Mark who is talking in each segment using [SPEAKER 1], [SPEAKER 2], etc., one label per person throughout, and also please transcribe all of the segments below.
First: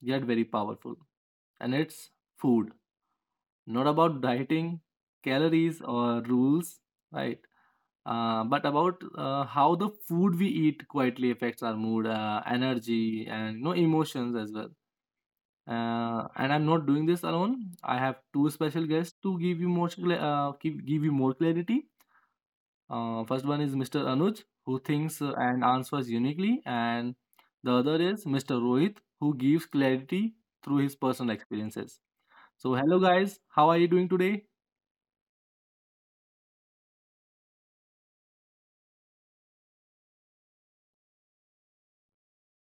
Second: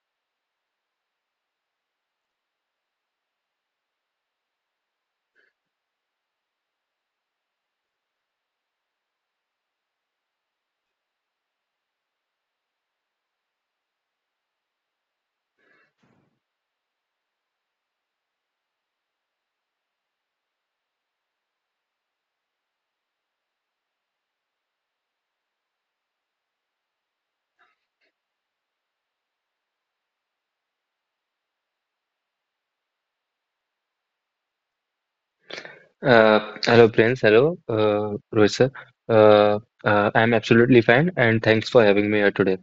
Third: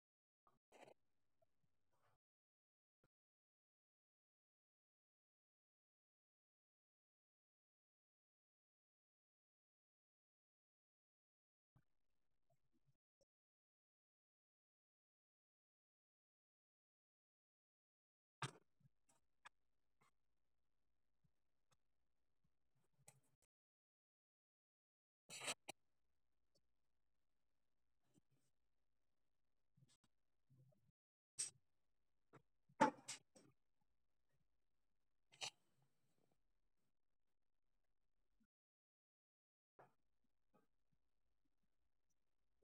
[SPEAKER 1] yet very powerful, and it's food. Not about dieting, calories, or rules, right? But about how the food we eat quietly affects our mood, energy, and emotions as well. And I'm not doing this alone. I have two special guests to give you more clarity. First one is Mr. Anuj, who thinks and answers uniquely, and the other is Mr. Rohit, who gives clarity through his personal experiences. So, hello guys, how are you doing today?
[SPEAKER 2] Hello, Prince. Hello, Rohit sir. I'm absolutely fine, and thanks for having me here today.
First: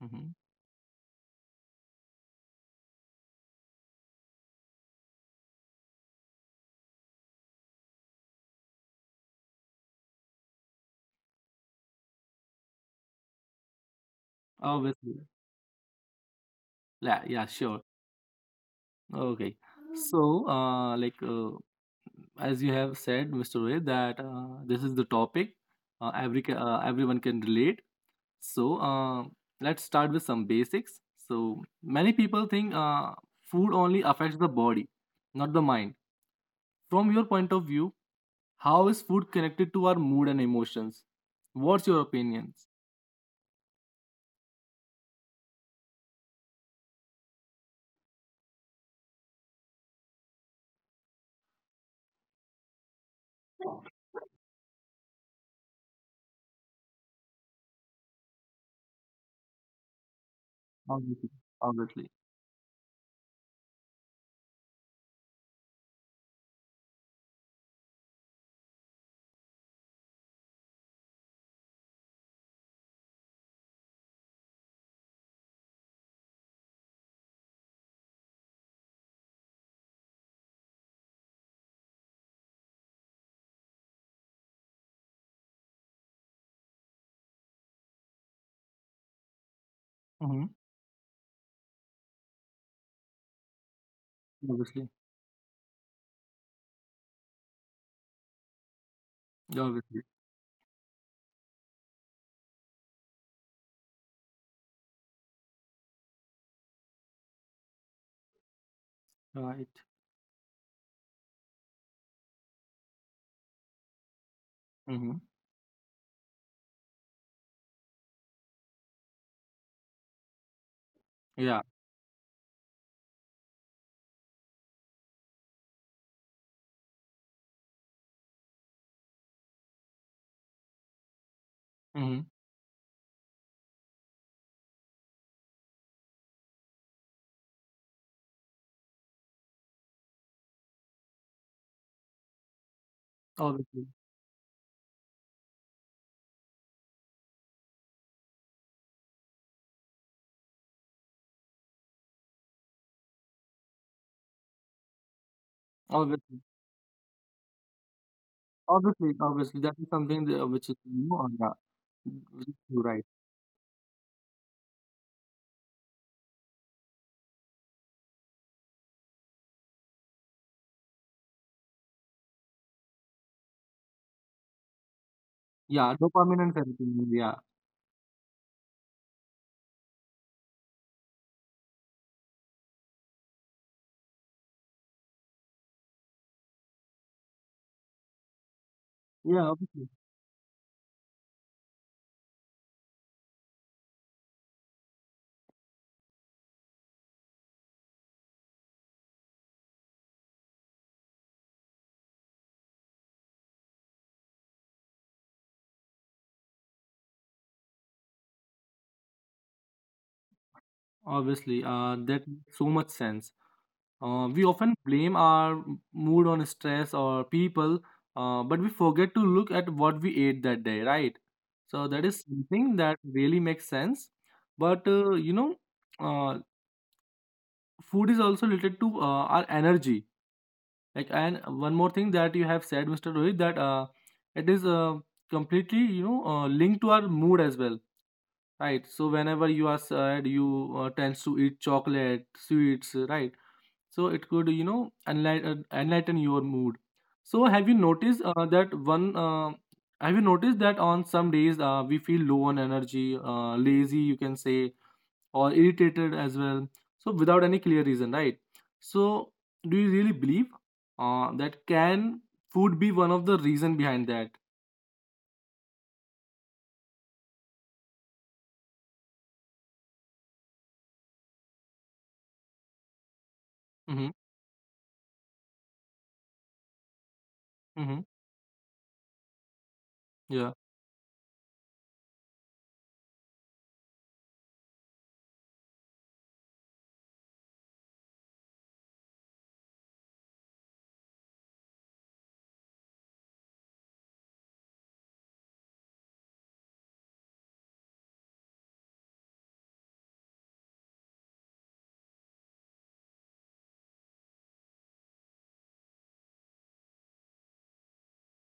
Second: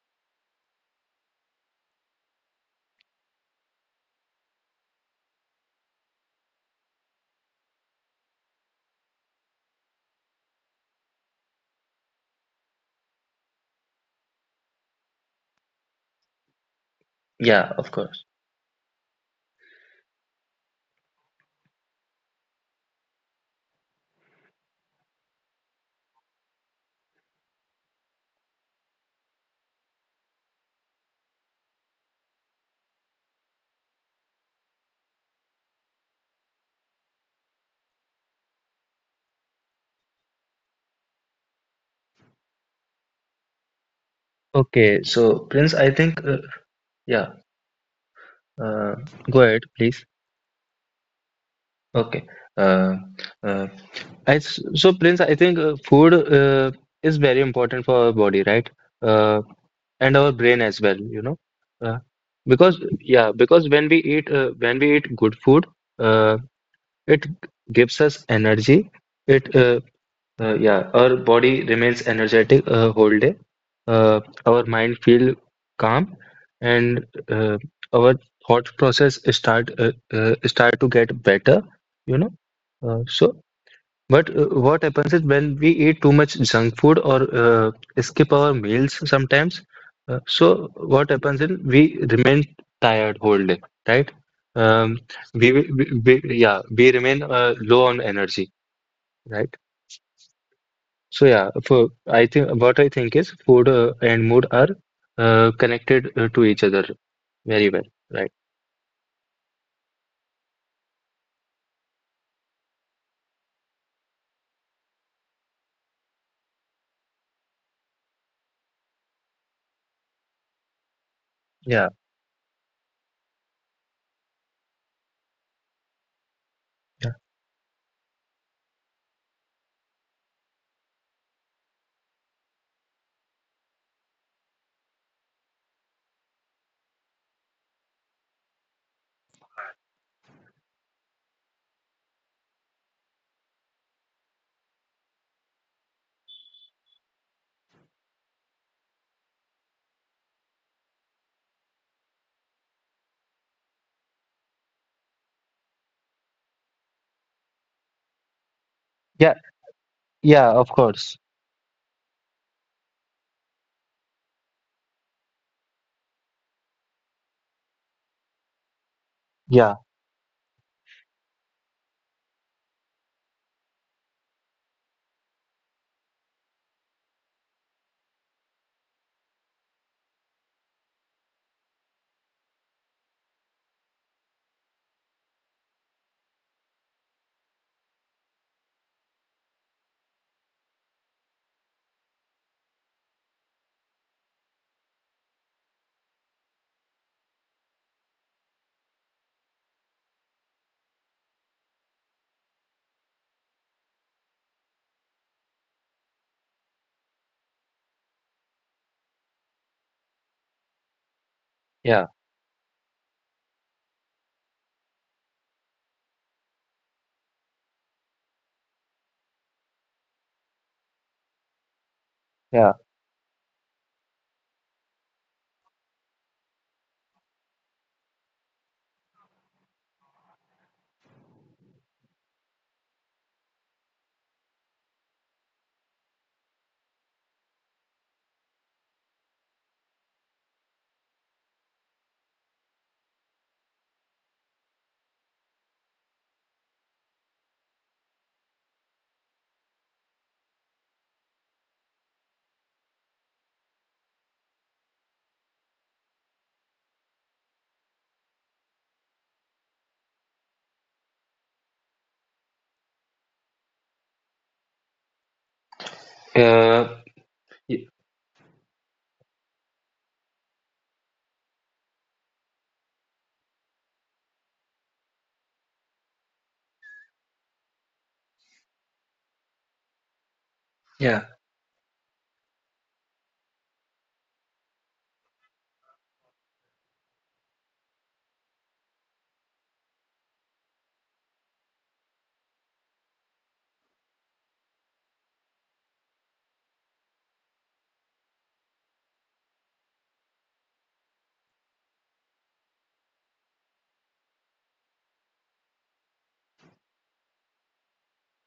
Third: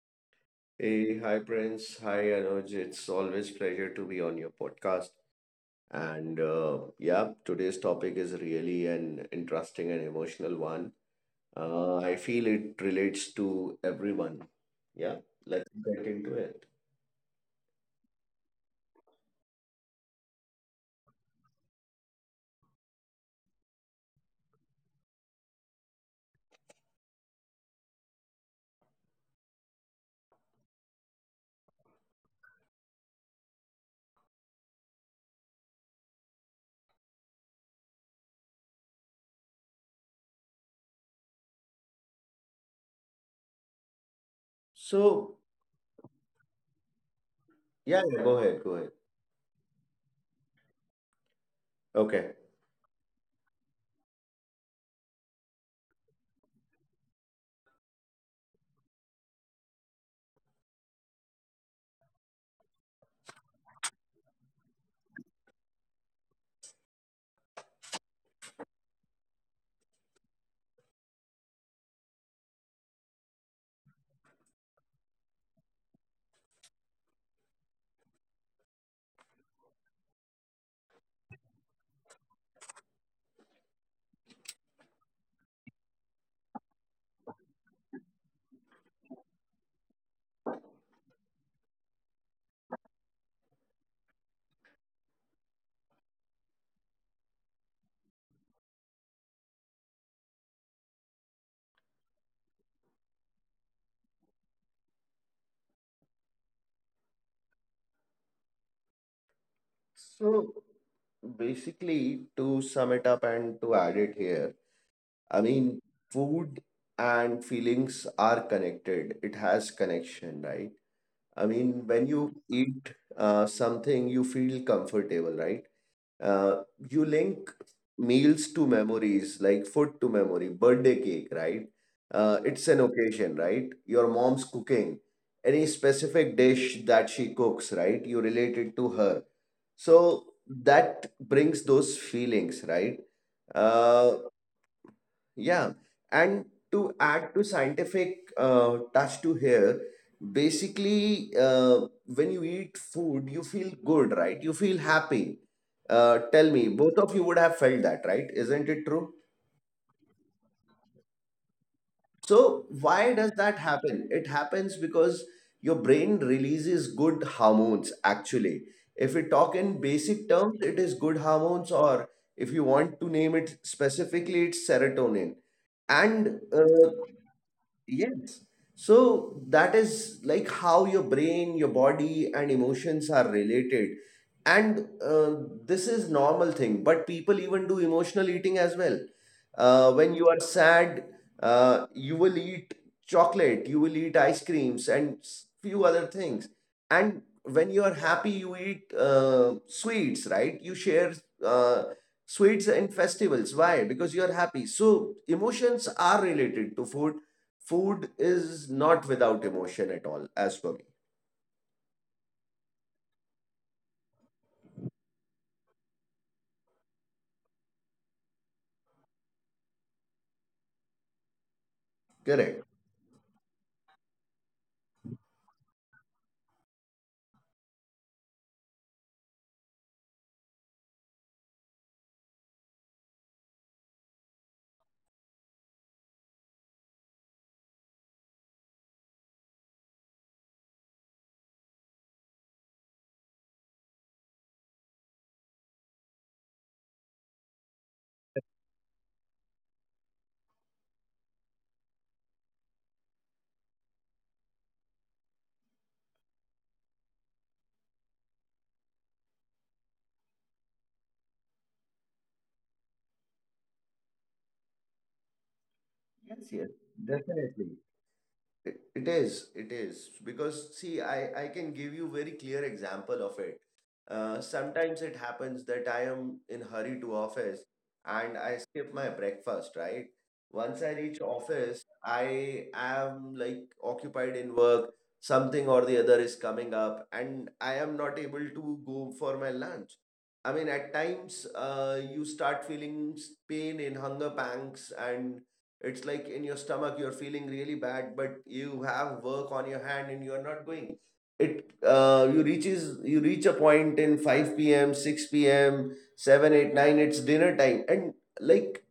[SPEAKER 1] Mhm.
[SPEAKER 3] Hey, hi Prince. Hi Anuj. It's always pleasure to be on your podcast. And yeah, today's topic is really an interesting and emotional one. I feel it relates to everyone. Yeah,
[SPEAKER 1] Obviously,
[SPEAKER 3] let's get into it.
[SPEAKER 1] yeah, yeah,
[SPEAKER 2] Yeah,
[SPEAKER 1] sure.
[SPEAKER 2] of course.
[SPEAKER 1] Okay. So, like, as you have said, Mr. Ray, that this is the topic, every everyone can relate. So, let's start with some basics. So, many people think food only affects the body, not the mind. From your point of view, how is food connected to our mood and emotions? What's your opinions?
[SPEAKER 2] Okay.
[SPEAKER 3] So
[SPEAKER 2] So, Prince, I think, yeah,
[SPEAKER 3] go ahead.
[SPEAKER 2] uh, Go ahead, please. Okay.
[SPEAKER 3] Okay.
[SPEAKER 2] Uh, uh, I s so, Prince, I think food is very important for our body, right? Uh, and our brain as well, you
[SPEAKER 1] Obviously,
[SPEAKER 2] know. Uh,
[SPEAKER 1] obviously,
[SPEAKER 2] because yeah, because when we eat when we eat good food, uh, it gives us energy. It uh, yeah, our body remains energetic whole day. Our mind feel calm, and uh, our thought process start to get better. You know. So but What happens is when we eat too much junk food or skip our meals sometimes.
[SPEAKER 1] mm-hmm,
[SPEAKER 2] So what happens is we remain tired whole day, right?
[SPEAKER 1] obviously,
[SPEAKER 2] Um, we remain low on energy, right?
[SPEAKER 1] obviously,
[SPEAKER 2] So yeah, for I think what I think is food and mood are connected to each other very well, right?
[SPEAKER 1] right.
[SPEAKER 3] So basically, to sum it up and to add it here,
[SPEAKER 1] Mm-hmm.
[SPEAKER 3] I mean, food and feelings are connected. It has connection, right? I
[SPEAKER 1] Yeah.
[SPEAKER 3] mean,
[SPEAKER 2] Yeah,
[SPEAKER 3] when you eat something, you feel comfortable, right? Uh, you
[SPEAKER 2] yeah,
[SPEAKER 3] link meals to memories, like food to memory, birthday cake, right?
[SPEAKER 1] Mm-hmm.
[SPEAKER 3] It's an occasion, right? Your mom's cooking, any specific dish that she cooks, right? You relate it to her. So that brings those feelings, right? Uh,
[SPEAKER 1] Obviously,
[SPEAKER 3] yeah, and to add to scientific touch to here, basically, when you eat food, you feel good, right? You feel happy. Tell
[SPEAKER 1] obviously,
[SPEAKER 3] me, both of you would have felt that, right? Isn't it true?
[SPEAKER 1] obviously,
[SPEAKER 2] yeah,
[SPEAKER 1] obviously, that is something that,
[SPEAKER 2] yeah, of
[SPEAKER 1] which is new
[SPEAKER 2] course.
[SPEAKER 1] on that.
[SPEAKER 3] So,
[SPEAKER 1] You're
[SPEAKER 3] why
[SPEAKER 1] right.
[SPEAKER 3] does that happen? It happens because your brain releases good hormones, actually. If we talk in
[SPEAKER 2] Yeah,
[SPEAKER 3] basic terms, it is good hormones, or if you want to name it specifically, it's serotonin
[SPEAKER 1] Yeah,
[SPEAKER 3] and
[SPEAKER 1] dopamine and
[SPEAKER 3] uh,
[SPEAKER 1] serotonin. Yeah,
[SPEAKER 3] Yes. So that is like how your brain, your body, and emotions are related. And this is normal thing, but people even do emotional eating as well.
[SPEAKER 1] yeah,
[SPEAKER 3] When
[SPEAKER 1] obviously,
[SPEAKER 3] you are sad, you will eat chocolate, you will eat ice creams, and few other things. And when you are happy, you eat sweets, right? You share uh, sweets in festivals. Why? Because you are happy. So emotions are related to food. Is not without emotion at all, as per me.
[SPEAKER 1] obviously. Uh,
[SPEAKER 2] yeah,
[SPEAKER 1] that makes so much sense. We often blame our mood on stress or people, but we forget to look at what we ate that day, right? So that
[SPEAKER 3] Correct.
[SPEAKER 1] is
[SPEAKER 2] yeah.
[SPEAKER 1] something that really makes sense. But uh, food is also related to our energy. Like, and one more thing that you have said, Mr. Rohit, that it is completely, linked to our mood as well, right? So whenever you are sad, you tends to eat chocolate, sweets, right? So it could, enlighten your mood. So have you noticed that one? Have you noticed that on some days we feel low on energy, lazy, you can say, or irritated as well, so without any clear reason, right? So do you really believe that can food be one of the reason behind that?
[SPEAKER 3] Yes, yes,
[SPEAKER 2] Uh,
[SPEAKER 3] definitely.
[SPEAKER 2] y-
[SPEAKER 3] It is. Because see, I can give you very clear example of it.
[SPEAKER 1] Mm-hmm.
[SPEAKER 3] Sometimes it happens that I am in hurry to office and
[SPEAKER 1] Mm-hmm.
[SPEAKER 3] I skip my breakfast, right? Once I
[SPEAKER 1] Yeah.
[SPEAKER 3] reach
[SPEAKER 2] yeah,
[SPEAKER 3] office, I am like occupied in work, something or the other is coming up, and I am not able to go for my lunch. I mean, at times, you start feeling pain in hunger pangs, and it's like in your stomach, you're feeling really bad, but you have work on your hand and you're not going. It you reaches you reach a point in 5 p.m., 6 p.m., 7, 8, 9. It's dinner time. And like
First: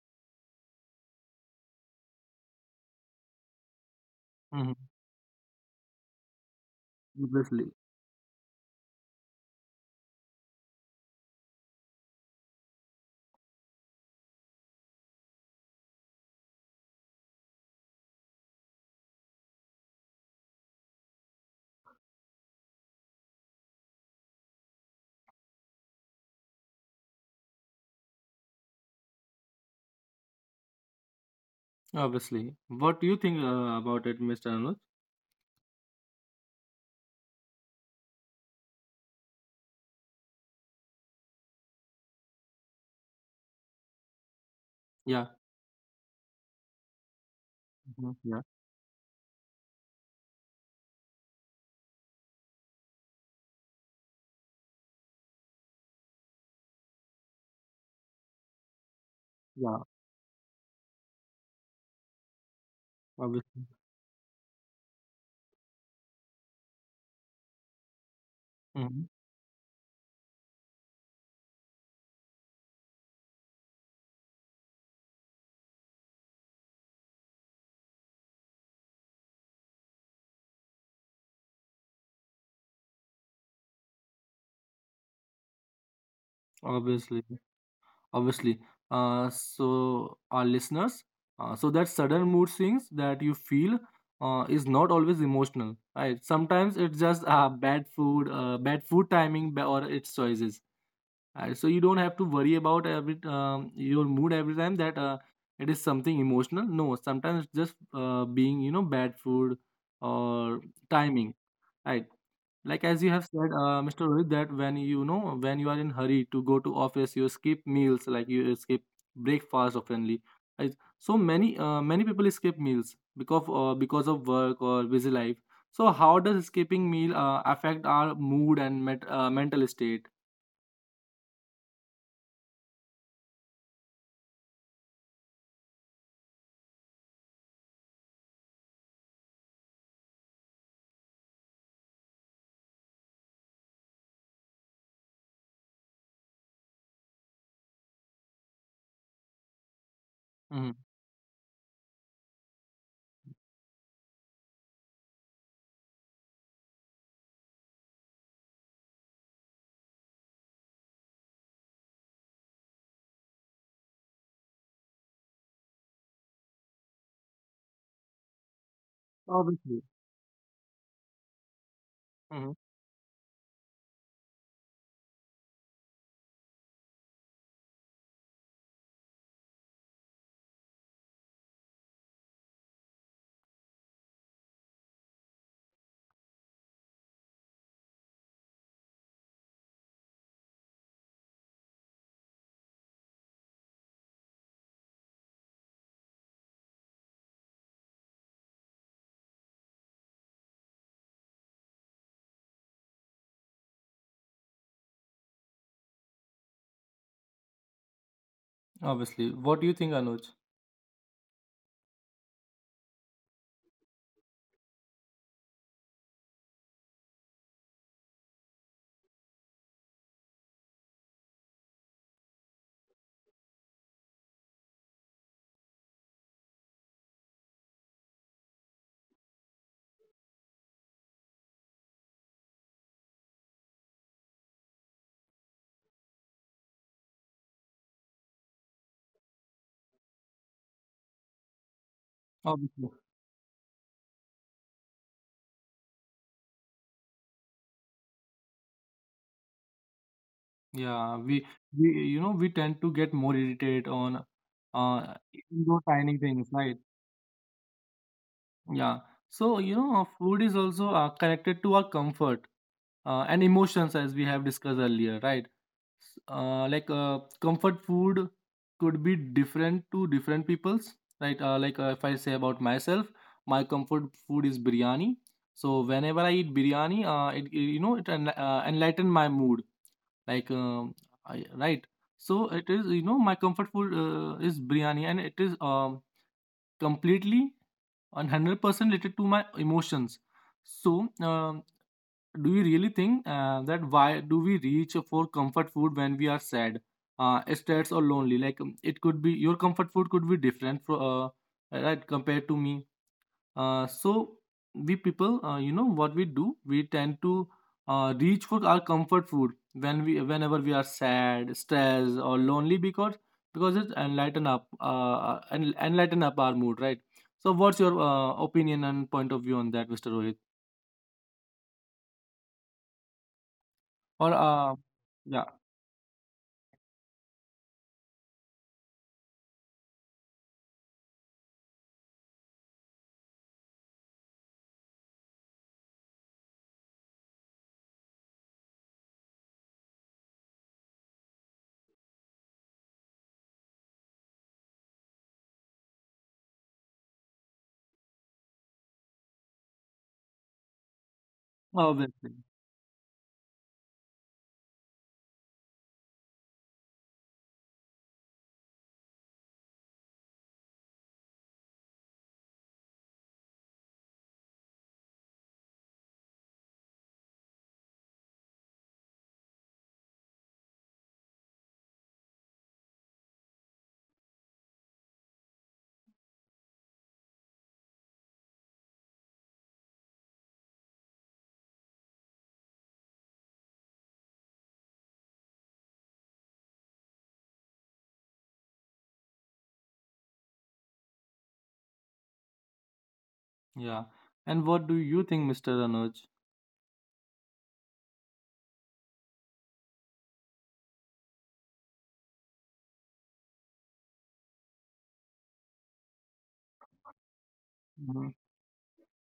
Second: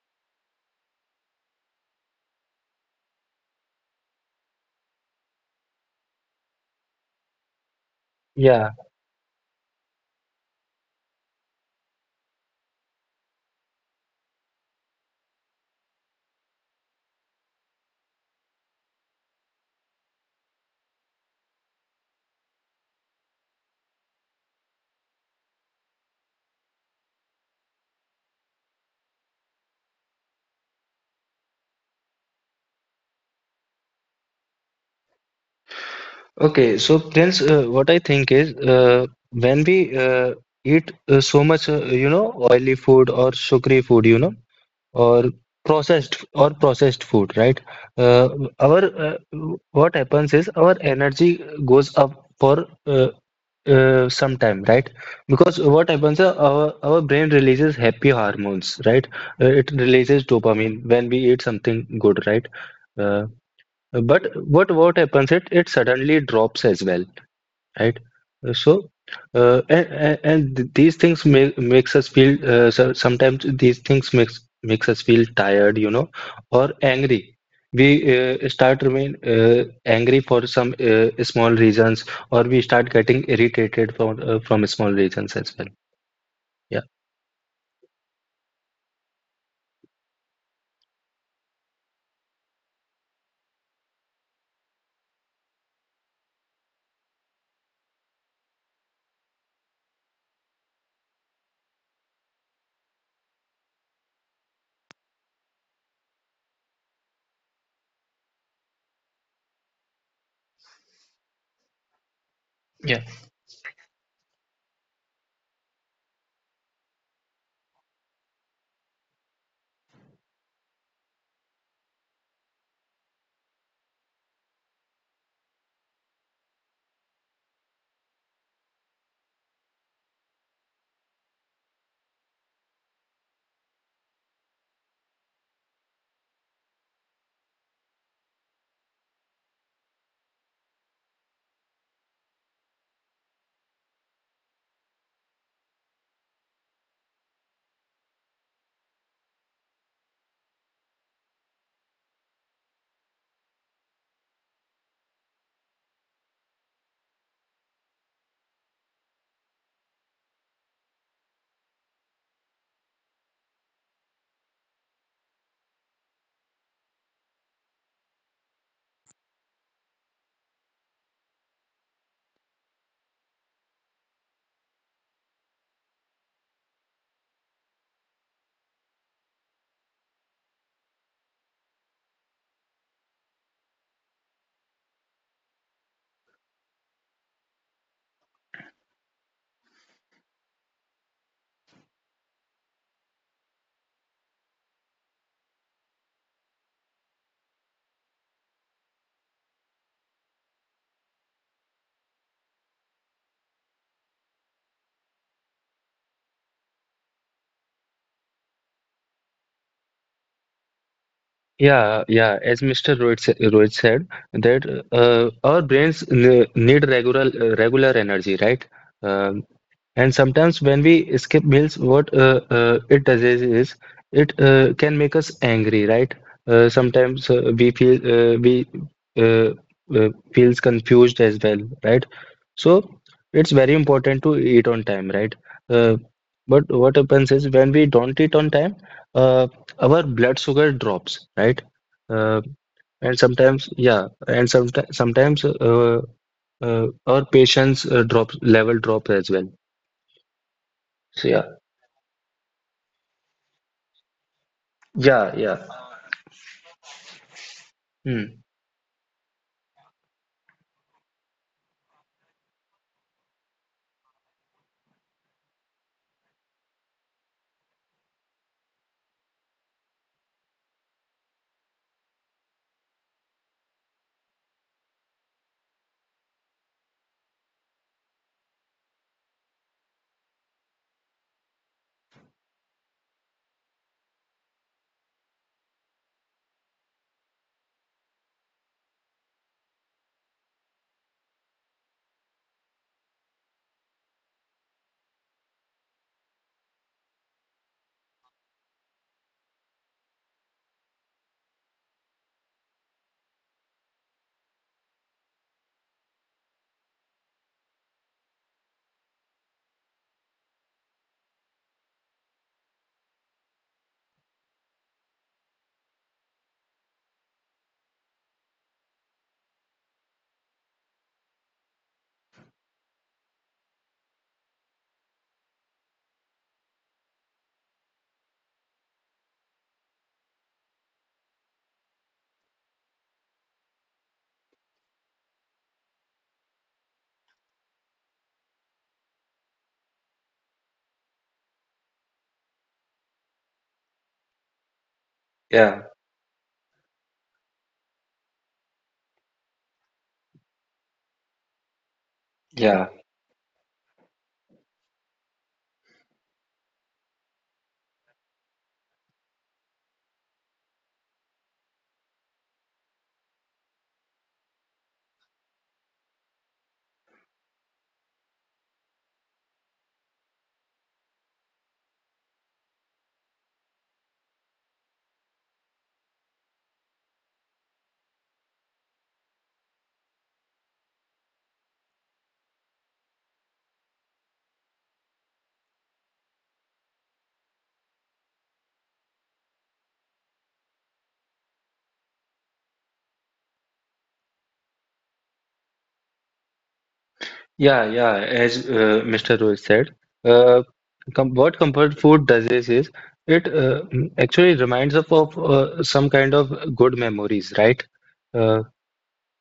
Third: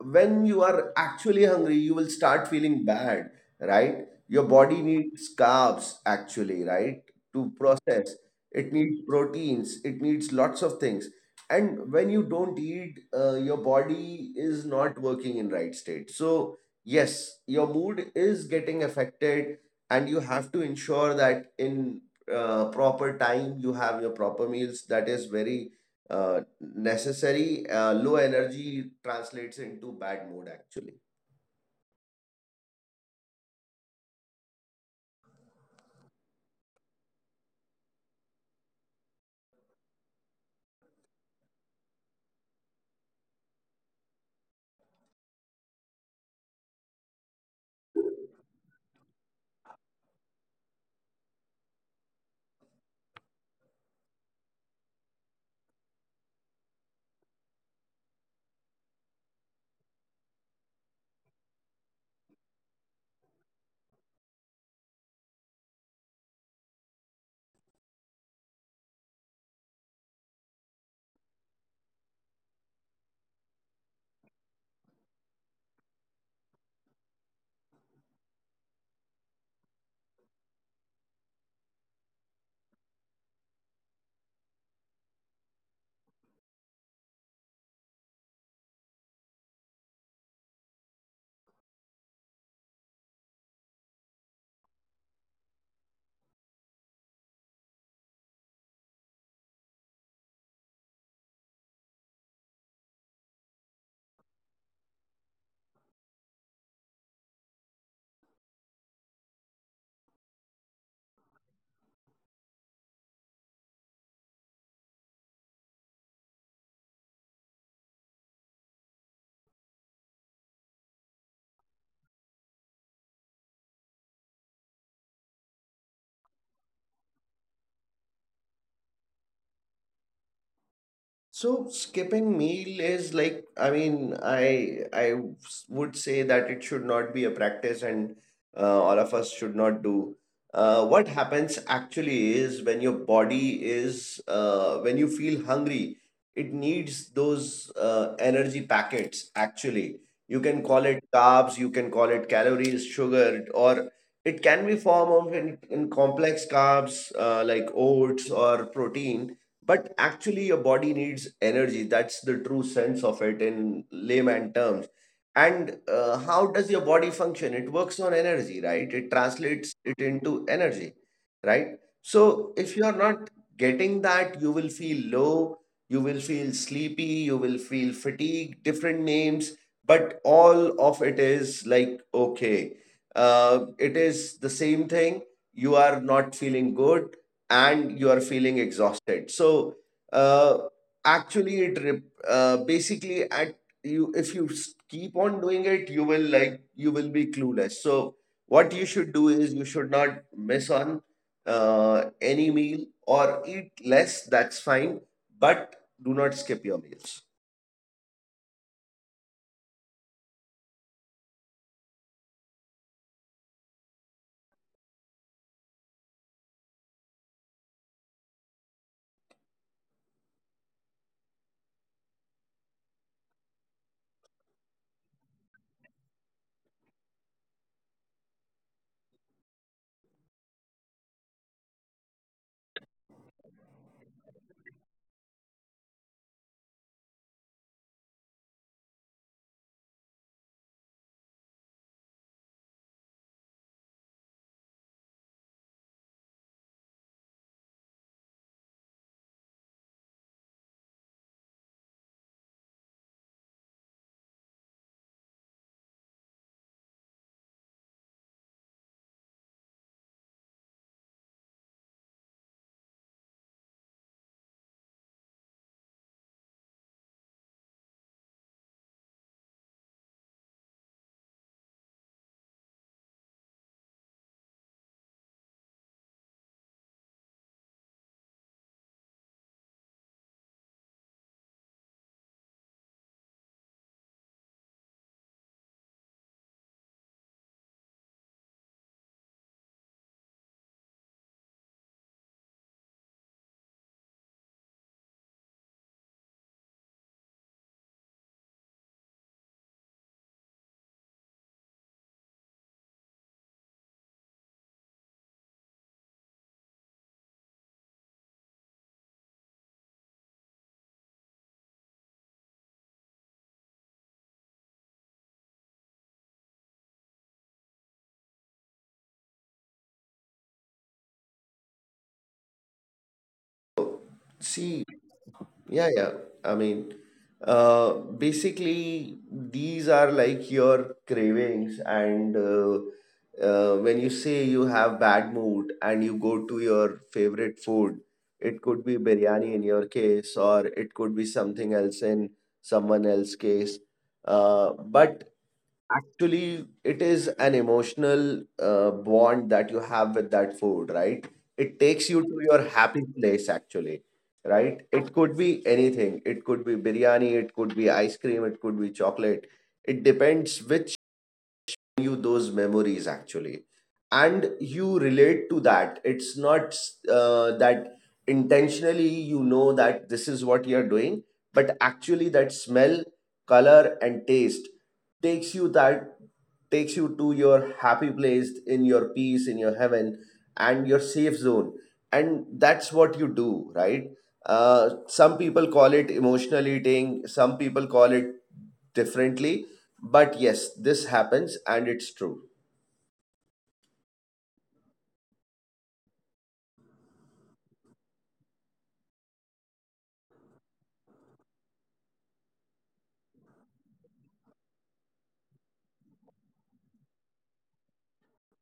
[SPEAKER 3] when you are actually hungry, you will start feeling bad, right? Your body
[SPEAKER 1] Mm-hmm.
[SPEAKER 3] needs carbs actually, right? To
[SPEAKER 1] Obviously,
[SPEAKER 3] process, it
[SPEAKER 2] yeah.
[SPEAKER 3] needs proteins, it needs lots of things. And when you don't eat, your body is not working in right state. So yes, your mood is getting affected, and you have to ensure that in proper time you have your proper meals. That is very necessary. Low energy translates into bad mood actually.
[SPEAKER 1] obviously. What do you think about it, Mr. Anuj?
[SPEAKER 2] Okay, so Prince, what I think is when we eat so much, you know, oily food or sugary food, you know, or
[SPEAKER 1] Yeah.
[SPEAKER 2] processed food, right?
[SPEAKER 1] Hmm.
[SPEAKER 2] Uh,
[SPEAKER 1] Yeah,
[SPEAKER 2] our What happens is our energy goes up for some time, right? Because what happens, our brain releases happy hormones, right? It
[SPEAKER 1] yeah,
[SPEAKER 2] releases dopamine when we eat something good, right? uh,
[SPEAKER 1] obviously.
[SPEAKER 2] but what what happens, it suddenly drops as well, right? Uh, So,
[SPEAKER 1] Hmm.
[SPEAKER 2] and these things make makes us feel, so sometimes these things makes makes us feel tired, you know, or angry. We start remain angry for some small reasons, or we start getting irritated from small reasons as well. Yeah.
[SPEAKER 1] Obviously, obviously. So our listeners, so that sudden mood swings that you feel is not always emotional, right? Sometimes it's just bad food timing, or its choices, right? So you don't have to worry about every your mood every time that it is something emotional. No, sometimes it's just being, bad food or timing, right? Like, as
[SPEAKER 2] Yeah.
[SPEAKER 1] you have said, Mr. Rohit, that when you are in hurry to go to office, you skip meals, like you skip breakfast oftenly. I, so many many people skip meals because of work or busy life. So how does skipping meal affect our mood and mental state?
[SPEAKER 3] So skipping meal is like, I mean, I would say that it should not be a practice, and all of us should not do. What happens actually is when is you feel hungry, it needs those energy packets actually. You can
[SPEAKER 1] Hmm.
[SPEAKER 3] call it carbs, you can call it calories, sugar, or it can be form of in complex carbs like oats or protein, but actually, your body needs energy. That's the true sense of it in layman terms. And how does your body function? It works on energy, right? It translates
[SPEAKER 1] Obviously.
[SPEAKER 3] it into energy, right?
[SPEAKER 1] Hmm.
[SPEAKER 3] So if you're not getting that, you will feel low, you will feel sleepy, you will feel fatigue, different names, but all of it is like, okay, it is the same thing. You are not feeling good and you are feeling exhausted. So uh, basically, at you if you keep on doing it, you will like you will be clueless. So what you should do is you should not miss on any meal or eat less, that's fine, but do not skip your meals.
[SPEAKER 1] Obviously. What do you think, Anuj?
[SPEAKER 2] Yeah, yeah. As Mr. Rohit, Rohit said, that our brains need regular regular energy, right? Um, And sometimes when we skip meals, what it does is, it can make us angry, right? Sometimes we uh, uh, feels confused as well, right? So it's very important to eat on time, right? Uh, but what happens is when we don't eat on time, uh, our blood sugar drops, right? Uh,
[SPEAKER 1] Obviously.
[SPEAKER 2] and sometimes, yeah, and sometimes our patience drops level drop as well.
[SPEAKER 1] Yeah,
[SPEAKER 2] So yeah.
[SPEAKER 1] we you know we tend to get more irritated on,
[SPEAKER 2] Yeah,
[SPEAKER 1] even
[SPEAKER 2] yeah.
[SPEAKER 1] though tiny things, right?
[SPEAKER 2] Hmm.
[SPEAKER 1] Yeah. So, food is also connected to our comfort and emotions, as we have discussed earlier, right? Comfort food could be different to different people's, right? If I say about myself, my comfort food is biryani. So whenever I eat biryani, it enlighten my mood, like um, right? So it is, my comfort food is biryani, and it is completely 100% related to my emotions. So do you really think that why do we reach for comfort food when we are sad, stressed, or lonely? Like, it could be your comfort food could be different for, right, compared to me. So we people, what we do, we tend to reach for our comfort food whenever we are sad, stressed, or lonely, because it enlighten up, our mood, right? So what's your opinion and point of view on that, Mr. Rohit? Or
[SPEAKER 3] So,
[SPEAKER 1] yeah,
[SPEAKER 3] see, yeah, yeah. I mean, basically, these are like your cravings, and when you say you have bad mood and you go to your favorite food, it could be biryani in your case, or it could be something else in someone else's case. Uh,
[SPEAKER 2] Yeah,
[SPEAKER 3] but actually, it is an emotional bond that you have with that food, right?
[SPEAKER 1] obviously,
[SPEAKER 3] It takes you to your happy place, actually, right? It could be anything. It could be biryani, it could be ice cream, it could be chocolate. It depends which you, those memories actually, and you relate to that. It's not that intentionally you know that this is what you're doing, but actually that smell, color and taste takes you that, takes you to your happy place, in your peace, in your heaven and your safe zone, and that's what you do, right? Some people call it emotional eating, some people call it differently, but yes, this happens and it's true.
[SPEAKER 1] yeah. And what do you think, Mr. Anuj?
[SPEAKER 2] yeah, yeah. As Mr. Rohit said, uh, com what comfort food does is, it actually reminds us of some kind of good memories, right? Uh,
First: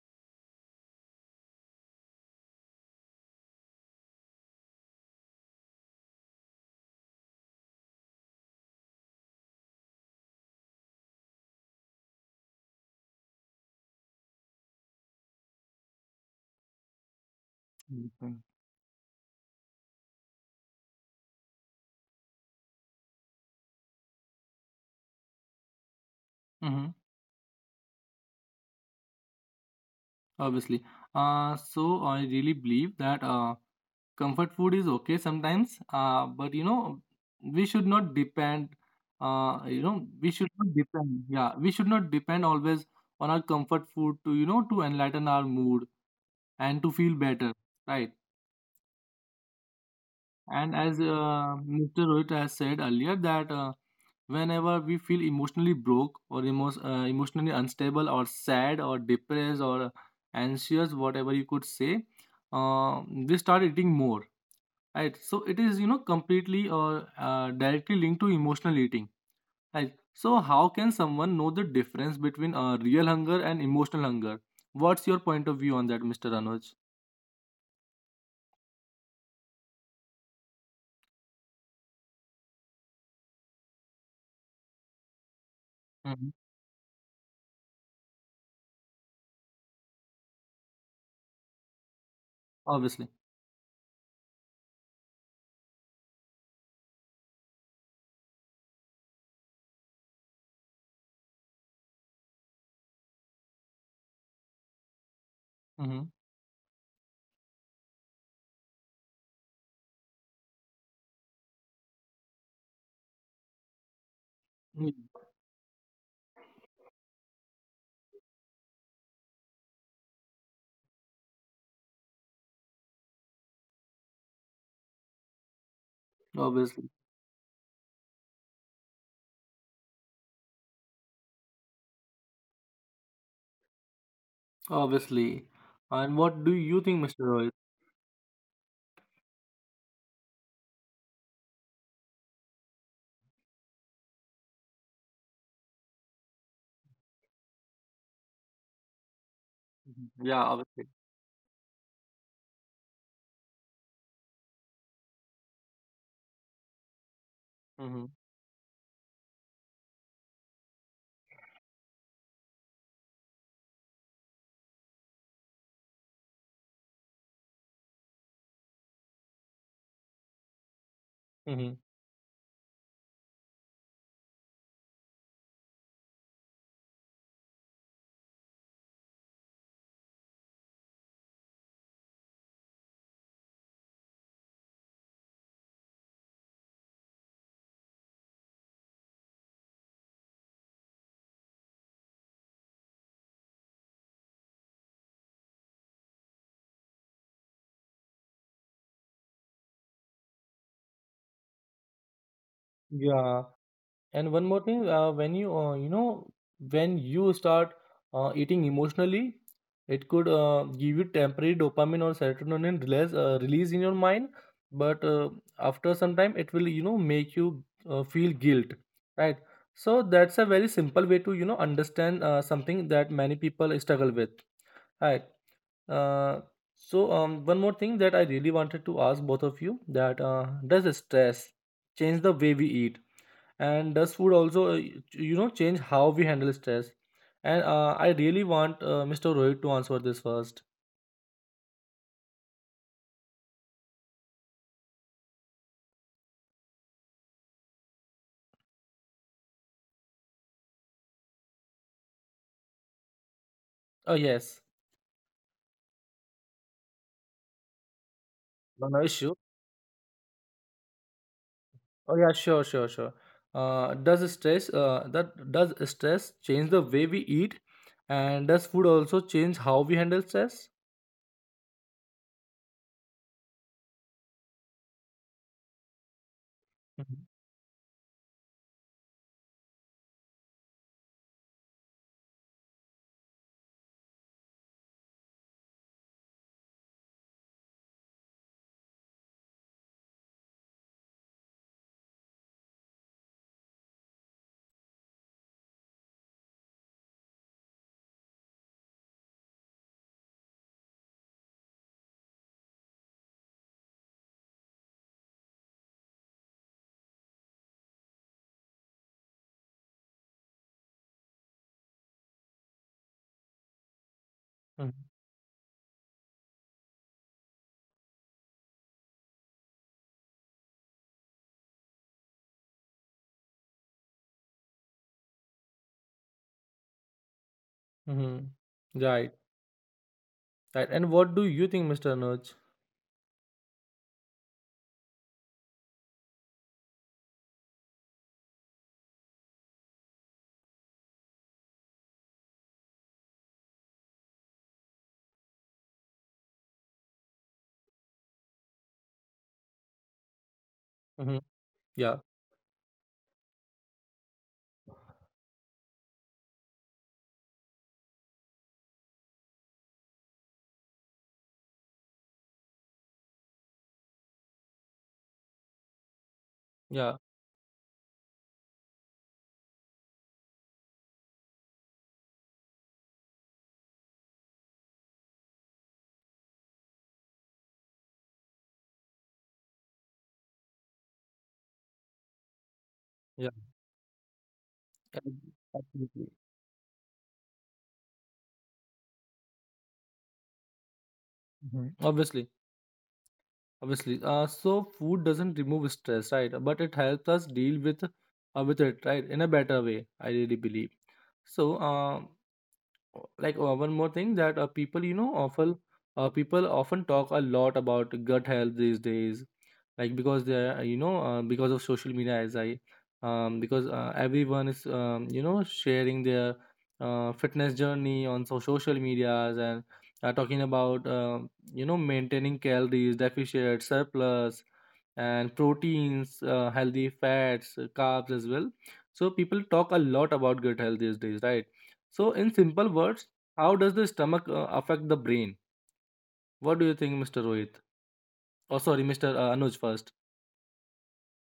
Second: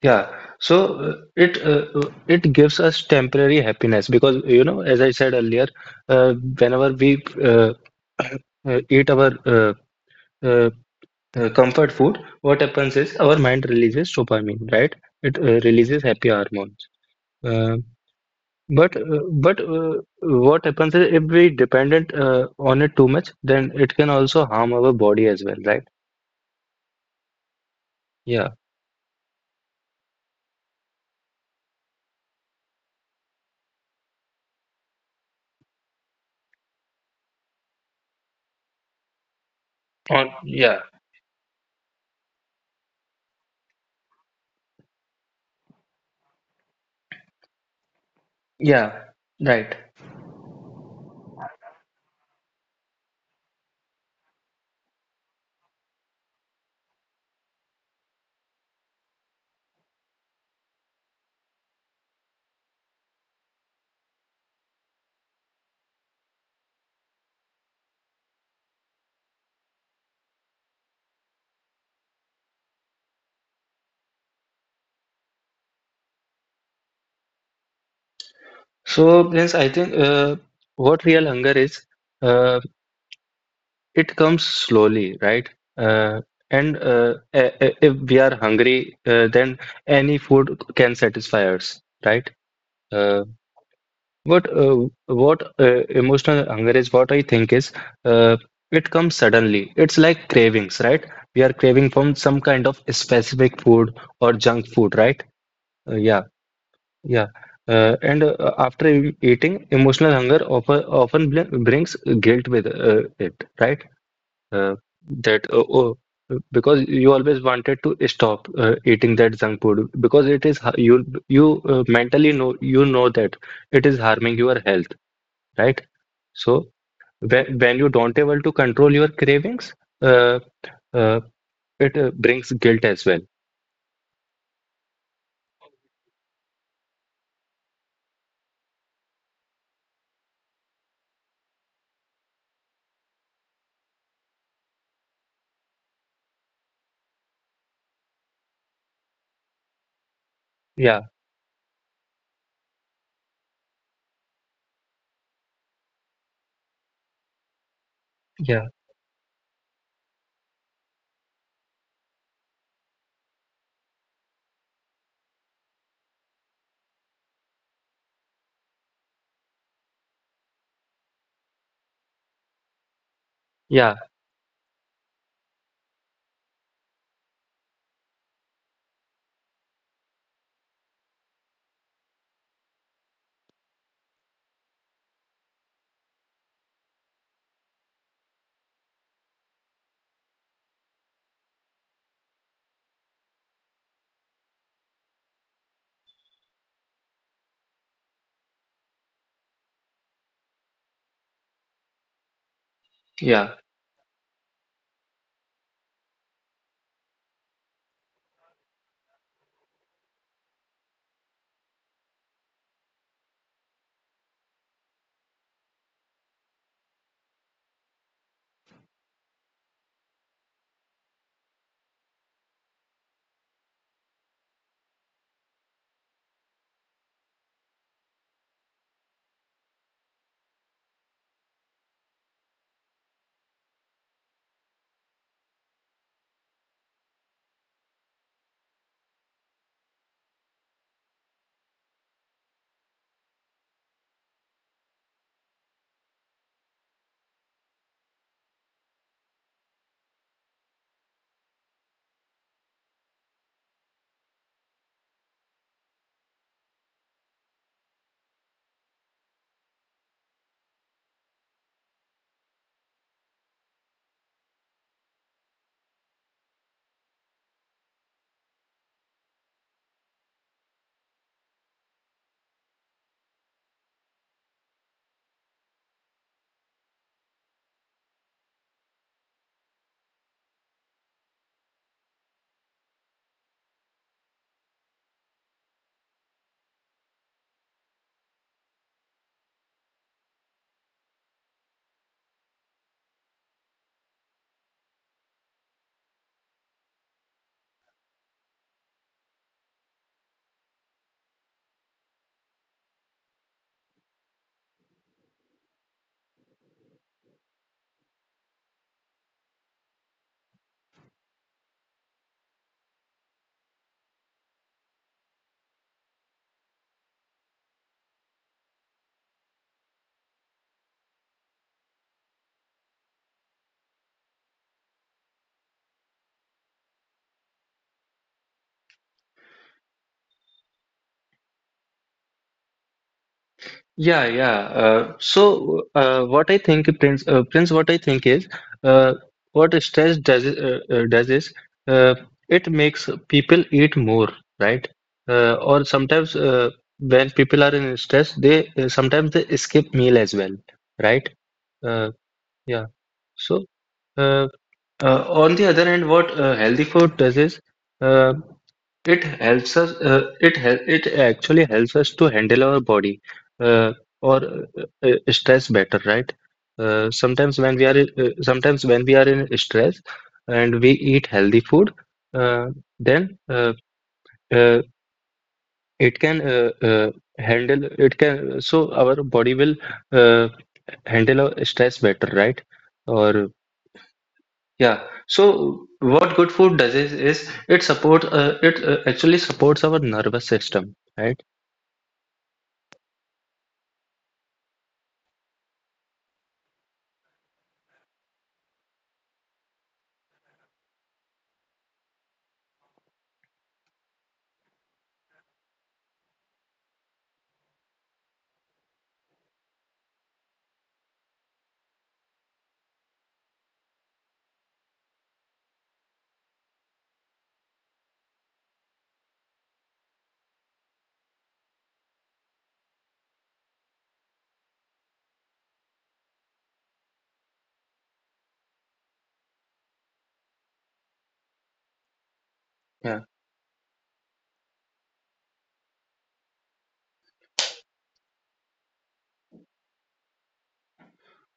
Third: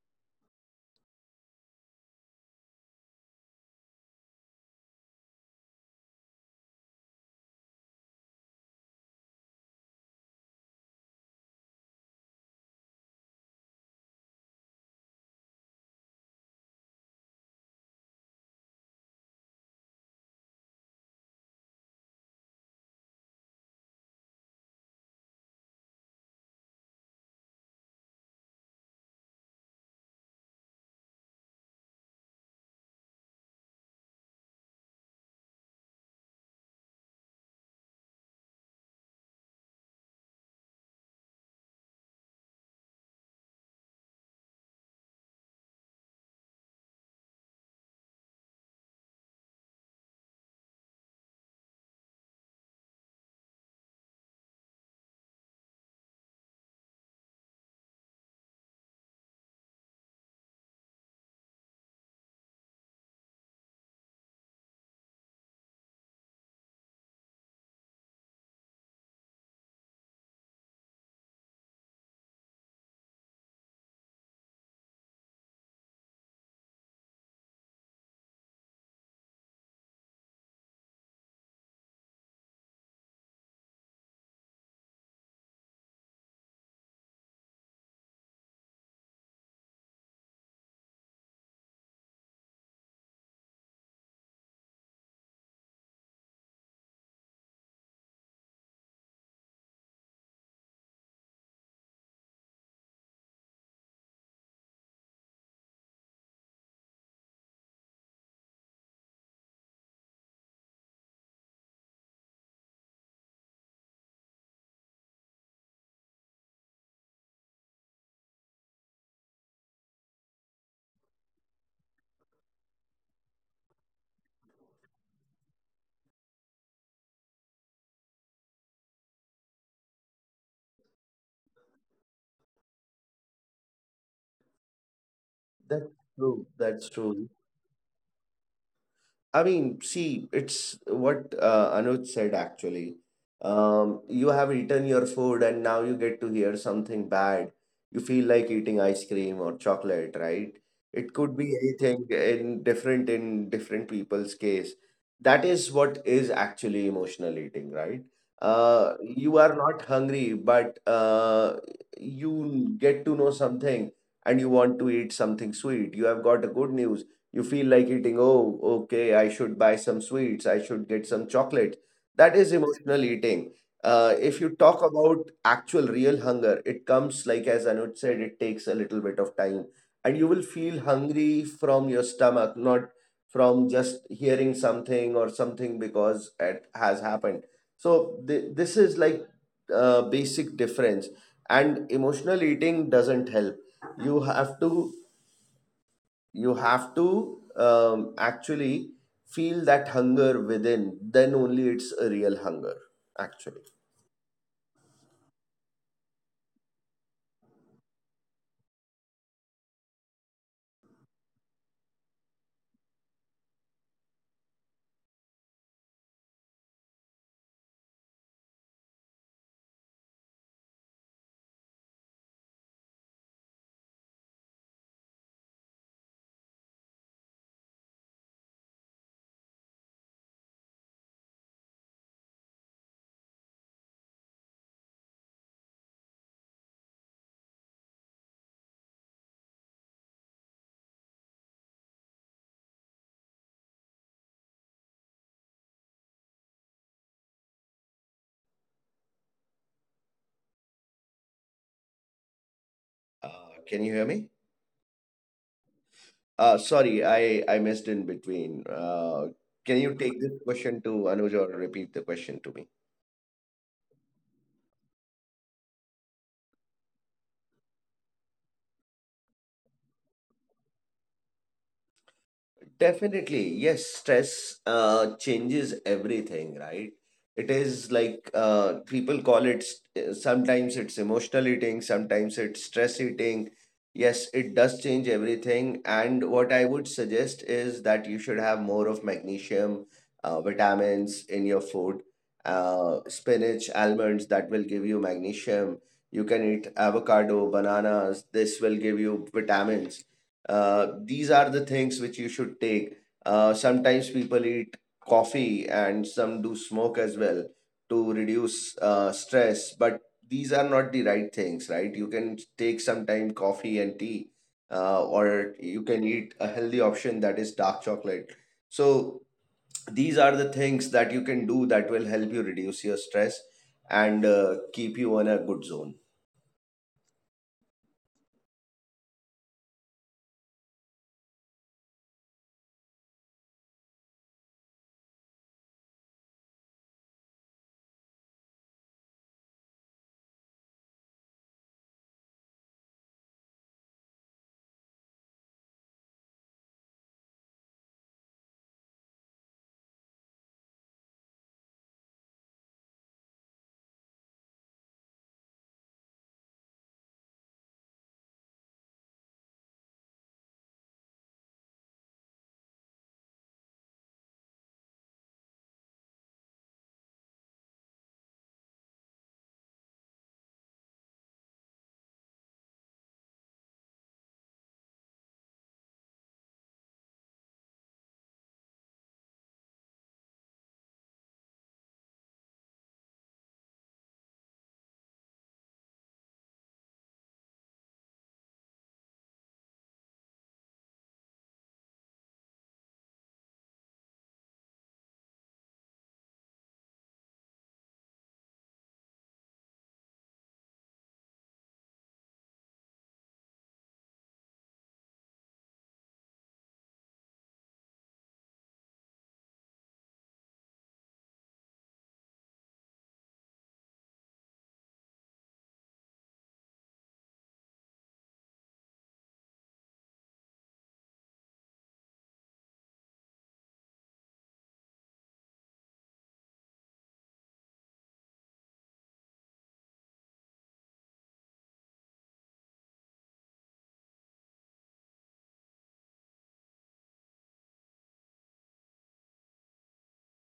[SPEAKER 2] yeah. So it gives us temporary happiness because you know, as I said earlier, whenever we eat our uh, comfort food, what happens is our mind releases dopamine, right? It releases happy hormone. Uh, but uh, but What happens is if we dependent on it too much, then it can also harm our body as well, right?
[SPEAKER 1] Mm-hmm.
[SPEAKER 2] Yeah.
[SPEAKER 1] Obviously. So I really believe that comfort food is okay sometimes, but, we should not depend.
[SPEAKER 2] On
[SPEAKER 1] We should not
[SPEAKER 2] yeah
[SPEAKER 1] depend. Yeah, we should not depend always on our comfort food to you know to enlighten our mood and to feel better, right?
[SPEAKER 2] Yeah, right.
[SPEAKER 1] And as Mr. Rohit has said earlier, that whenever we feel emotionally broke or emotionally unstable or sad or depressed or anxious, whatever you could say, we start eating more. Right. So it is, completely or directly linked to emotional eating. Right. So how can someone know the difference between real hunger and emotional hunger? What's your point of view on that, Mr. Anuj?
[SPEAKER 2] So Prince, I think what real hunger is, uh, it comes slowly, right? Uh,
[SPEAKER 1] Hmm.
[SPEAKER 2] if we are hungry, then any food can satisfy us, right?
[SPEAKER 1] Obviously.
[SPEAKER 2] Uh, what emotional hunger is what I think is, uh, it comes suddenly. It's like cravings, right? We are craving from some kind of specific food or junk food, right?
[SPEAKER 1] Hmm.
[SPEAKER 2] Yeah, yeah. And After eating, emotional hunger often brings guilt with it, right? Uh, that, oh, because you always wanted to stop eating that junk food because it is ha- you mentally know, you know that it is harming your health, right? So
[SPEAKER 1] Obviously.
[SPEAKER 2] when you don't able to control your cravings, uh, uh, it brings guilt as well.
[SPEAKER 1] Obviously. And
[SPEAKER 3] That's
[SPEAKER 1] what do you
[SPEAKER 3] true.
[SPEAKER 1] think, Mr.
[SPEAKER 3] That's
[SPEAKER 1] Rohit?
[SPEAKER 3] true. I mean, see, it's what Anuj said actually. You have eaten your food and now you get to hear something bad. You feel like eating ice cream or
[SPEAKER 1] Mhm. Yeah,
[SPEAKER 3] chocolate,
[SPEAKER 1] obviously.
[SPEAKER 2] Yeah,
[SPEAKER 3] right? It could be anything in different people's case. That is what is actually emotional
[SPEAKER 1] Mm-hmm.
[SPEAKER 3] eating, right?
[SPEAKER 2] yeah,
[SPEAKER 3] You are not hungry, but you get to know something and you want to eat something sweet. You have got a good news, you feel like eating, oh, okay, I should buy some sweets, I should get some
[SPEAKER 1] Mm-hmm.
[SPEAKER 3] chocolate. That is emotional eating.
[SPEAKER 2] yeah,
[SPEAKER 3] If you talk about actual real hunger, it comes, like, as Anuj said, it takes a little bit of time, and you will feel hungry from your stomach, not from just hearing something or something because it has happened. So this is like basic difference. And emotional eating doesn't help. You have to you have to um, actually feel that hunger within, then only it's a real hunger actually.
[SPEAKER 1] Yeah.
[SPEAKER 2] yeah,
[SPEAKER 1] And one more thing, when you start eating emotionally, it could give you temporary dopamine or serotonin release in your mind, but after some time it will, make you feel guilt, right? So that's a very simple way to understand something that many people struggle with, right? Uh, so, one more thing that I really wanted to ask both of you, that does stress change the way we eat, and does food also change how we handle stress? And I really want Mr. Rohit to answer this first.
[SPEAKER 3] uh, can you hear me?
[SPEAKER 1] Oh yes,
[SPEAKER 3] Sorry, I missed in between. Uh,
[SPEAKER 1] no,
[SPEAKER 3] can
[SPEAKER 1] no
[SPEAKER 3] you
[SPEAKER 1] issue.
[SPEAKER 3] take this question to Anuj or repeat the question to me?
[SPEAKER 1] Oh yeah, sure, sure, sure. Does stress change the way we eat, and does food also change how we handle stress?
[SPEAKER 3] Definitely, yes, stress changes everything, right? It is
[SPEAKER 1] Hmm.
[SPEAKER 3] like people call it, sometimes it's emotional eating, sometimes it's stress eating. Yes, it does change everything. And what I would suggest is that you should have more of magnesium, vitamins in your food, spinach, almonds, that will give you magnesium. You can eat avocado, bananas, this will give you vitamins. These are the things which you should take. Sometimes people eat coffee and some do smoke as well to reduce stress, but these are not the right things, right? You can take sometime coffee and tea, or you can eat a healthy option, that is dark chocolate. So these are the things that you can do that will help you reduce your stress and keep you on a good zone.
[SPEAKER 1] Hmm. Right, right. And what do you think, Mr. Anuj?
[SPEAKER 2] yeah, yeah. What I think, Prince, what I think is, uh, what stress does is, uh, it makes people eat more, right? Or sometimes when people are in stress, they sometimes they skip meal as well, right?
[SPEAKER 1] Mhm.
[SPEAKER 2] Uh,
[SPEAKER 1] Yeah,
[SPEAKER 2] yeah. So. uh, on the other hand, what healthy food does is uh, it helps us. It hel it actually helps us to handle our body uh, or stress better, right?
[SPEAKER 1] yeah,
[SPEAKER 2] Sometimes when we are in stress and we eat healthy food, uh, then uh, it can handle it can so our body will uh, handle our stress better, right? Or
[SPEAKER 1] yeah.
[SPEAKER 2] Yeah.
[SPEAKER 1] ab-
[SPEAKER 2] So what
[SPEAKER 1] Absolutely.
[SPEAKER 2] good food does is it supports it actually supports our nervous system, right?
[SPEAKER 1] Mhm. Obviously, obviously. So food doesn't remove stress, right? But it helps us deal with it, right? In a better way, I really believe. So, one more thing that people often talk a lot about gut health these days, like because they're because of social media, as I because everyone is, sharing their fitness journey on so social medias, and talking about maintaining calories deficit surplus and proteins, healthy fats, carbs as well. So people talk a lot about gut health these days, right? So, in simple
[SPEAKER 2] Yeah.
[SPEAKER 1] words, how does the stomach affect the brain? What do you think, Mr. Rohit? Oh, sorry, Mr. Anuj first.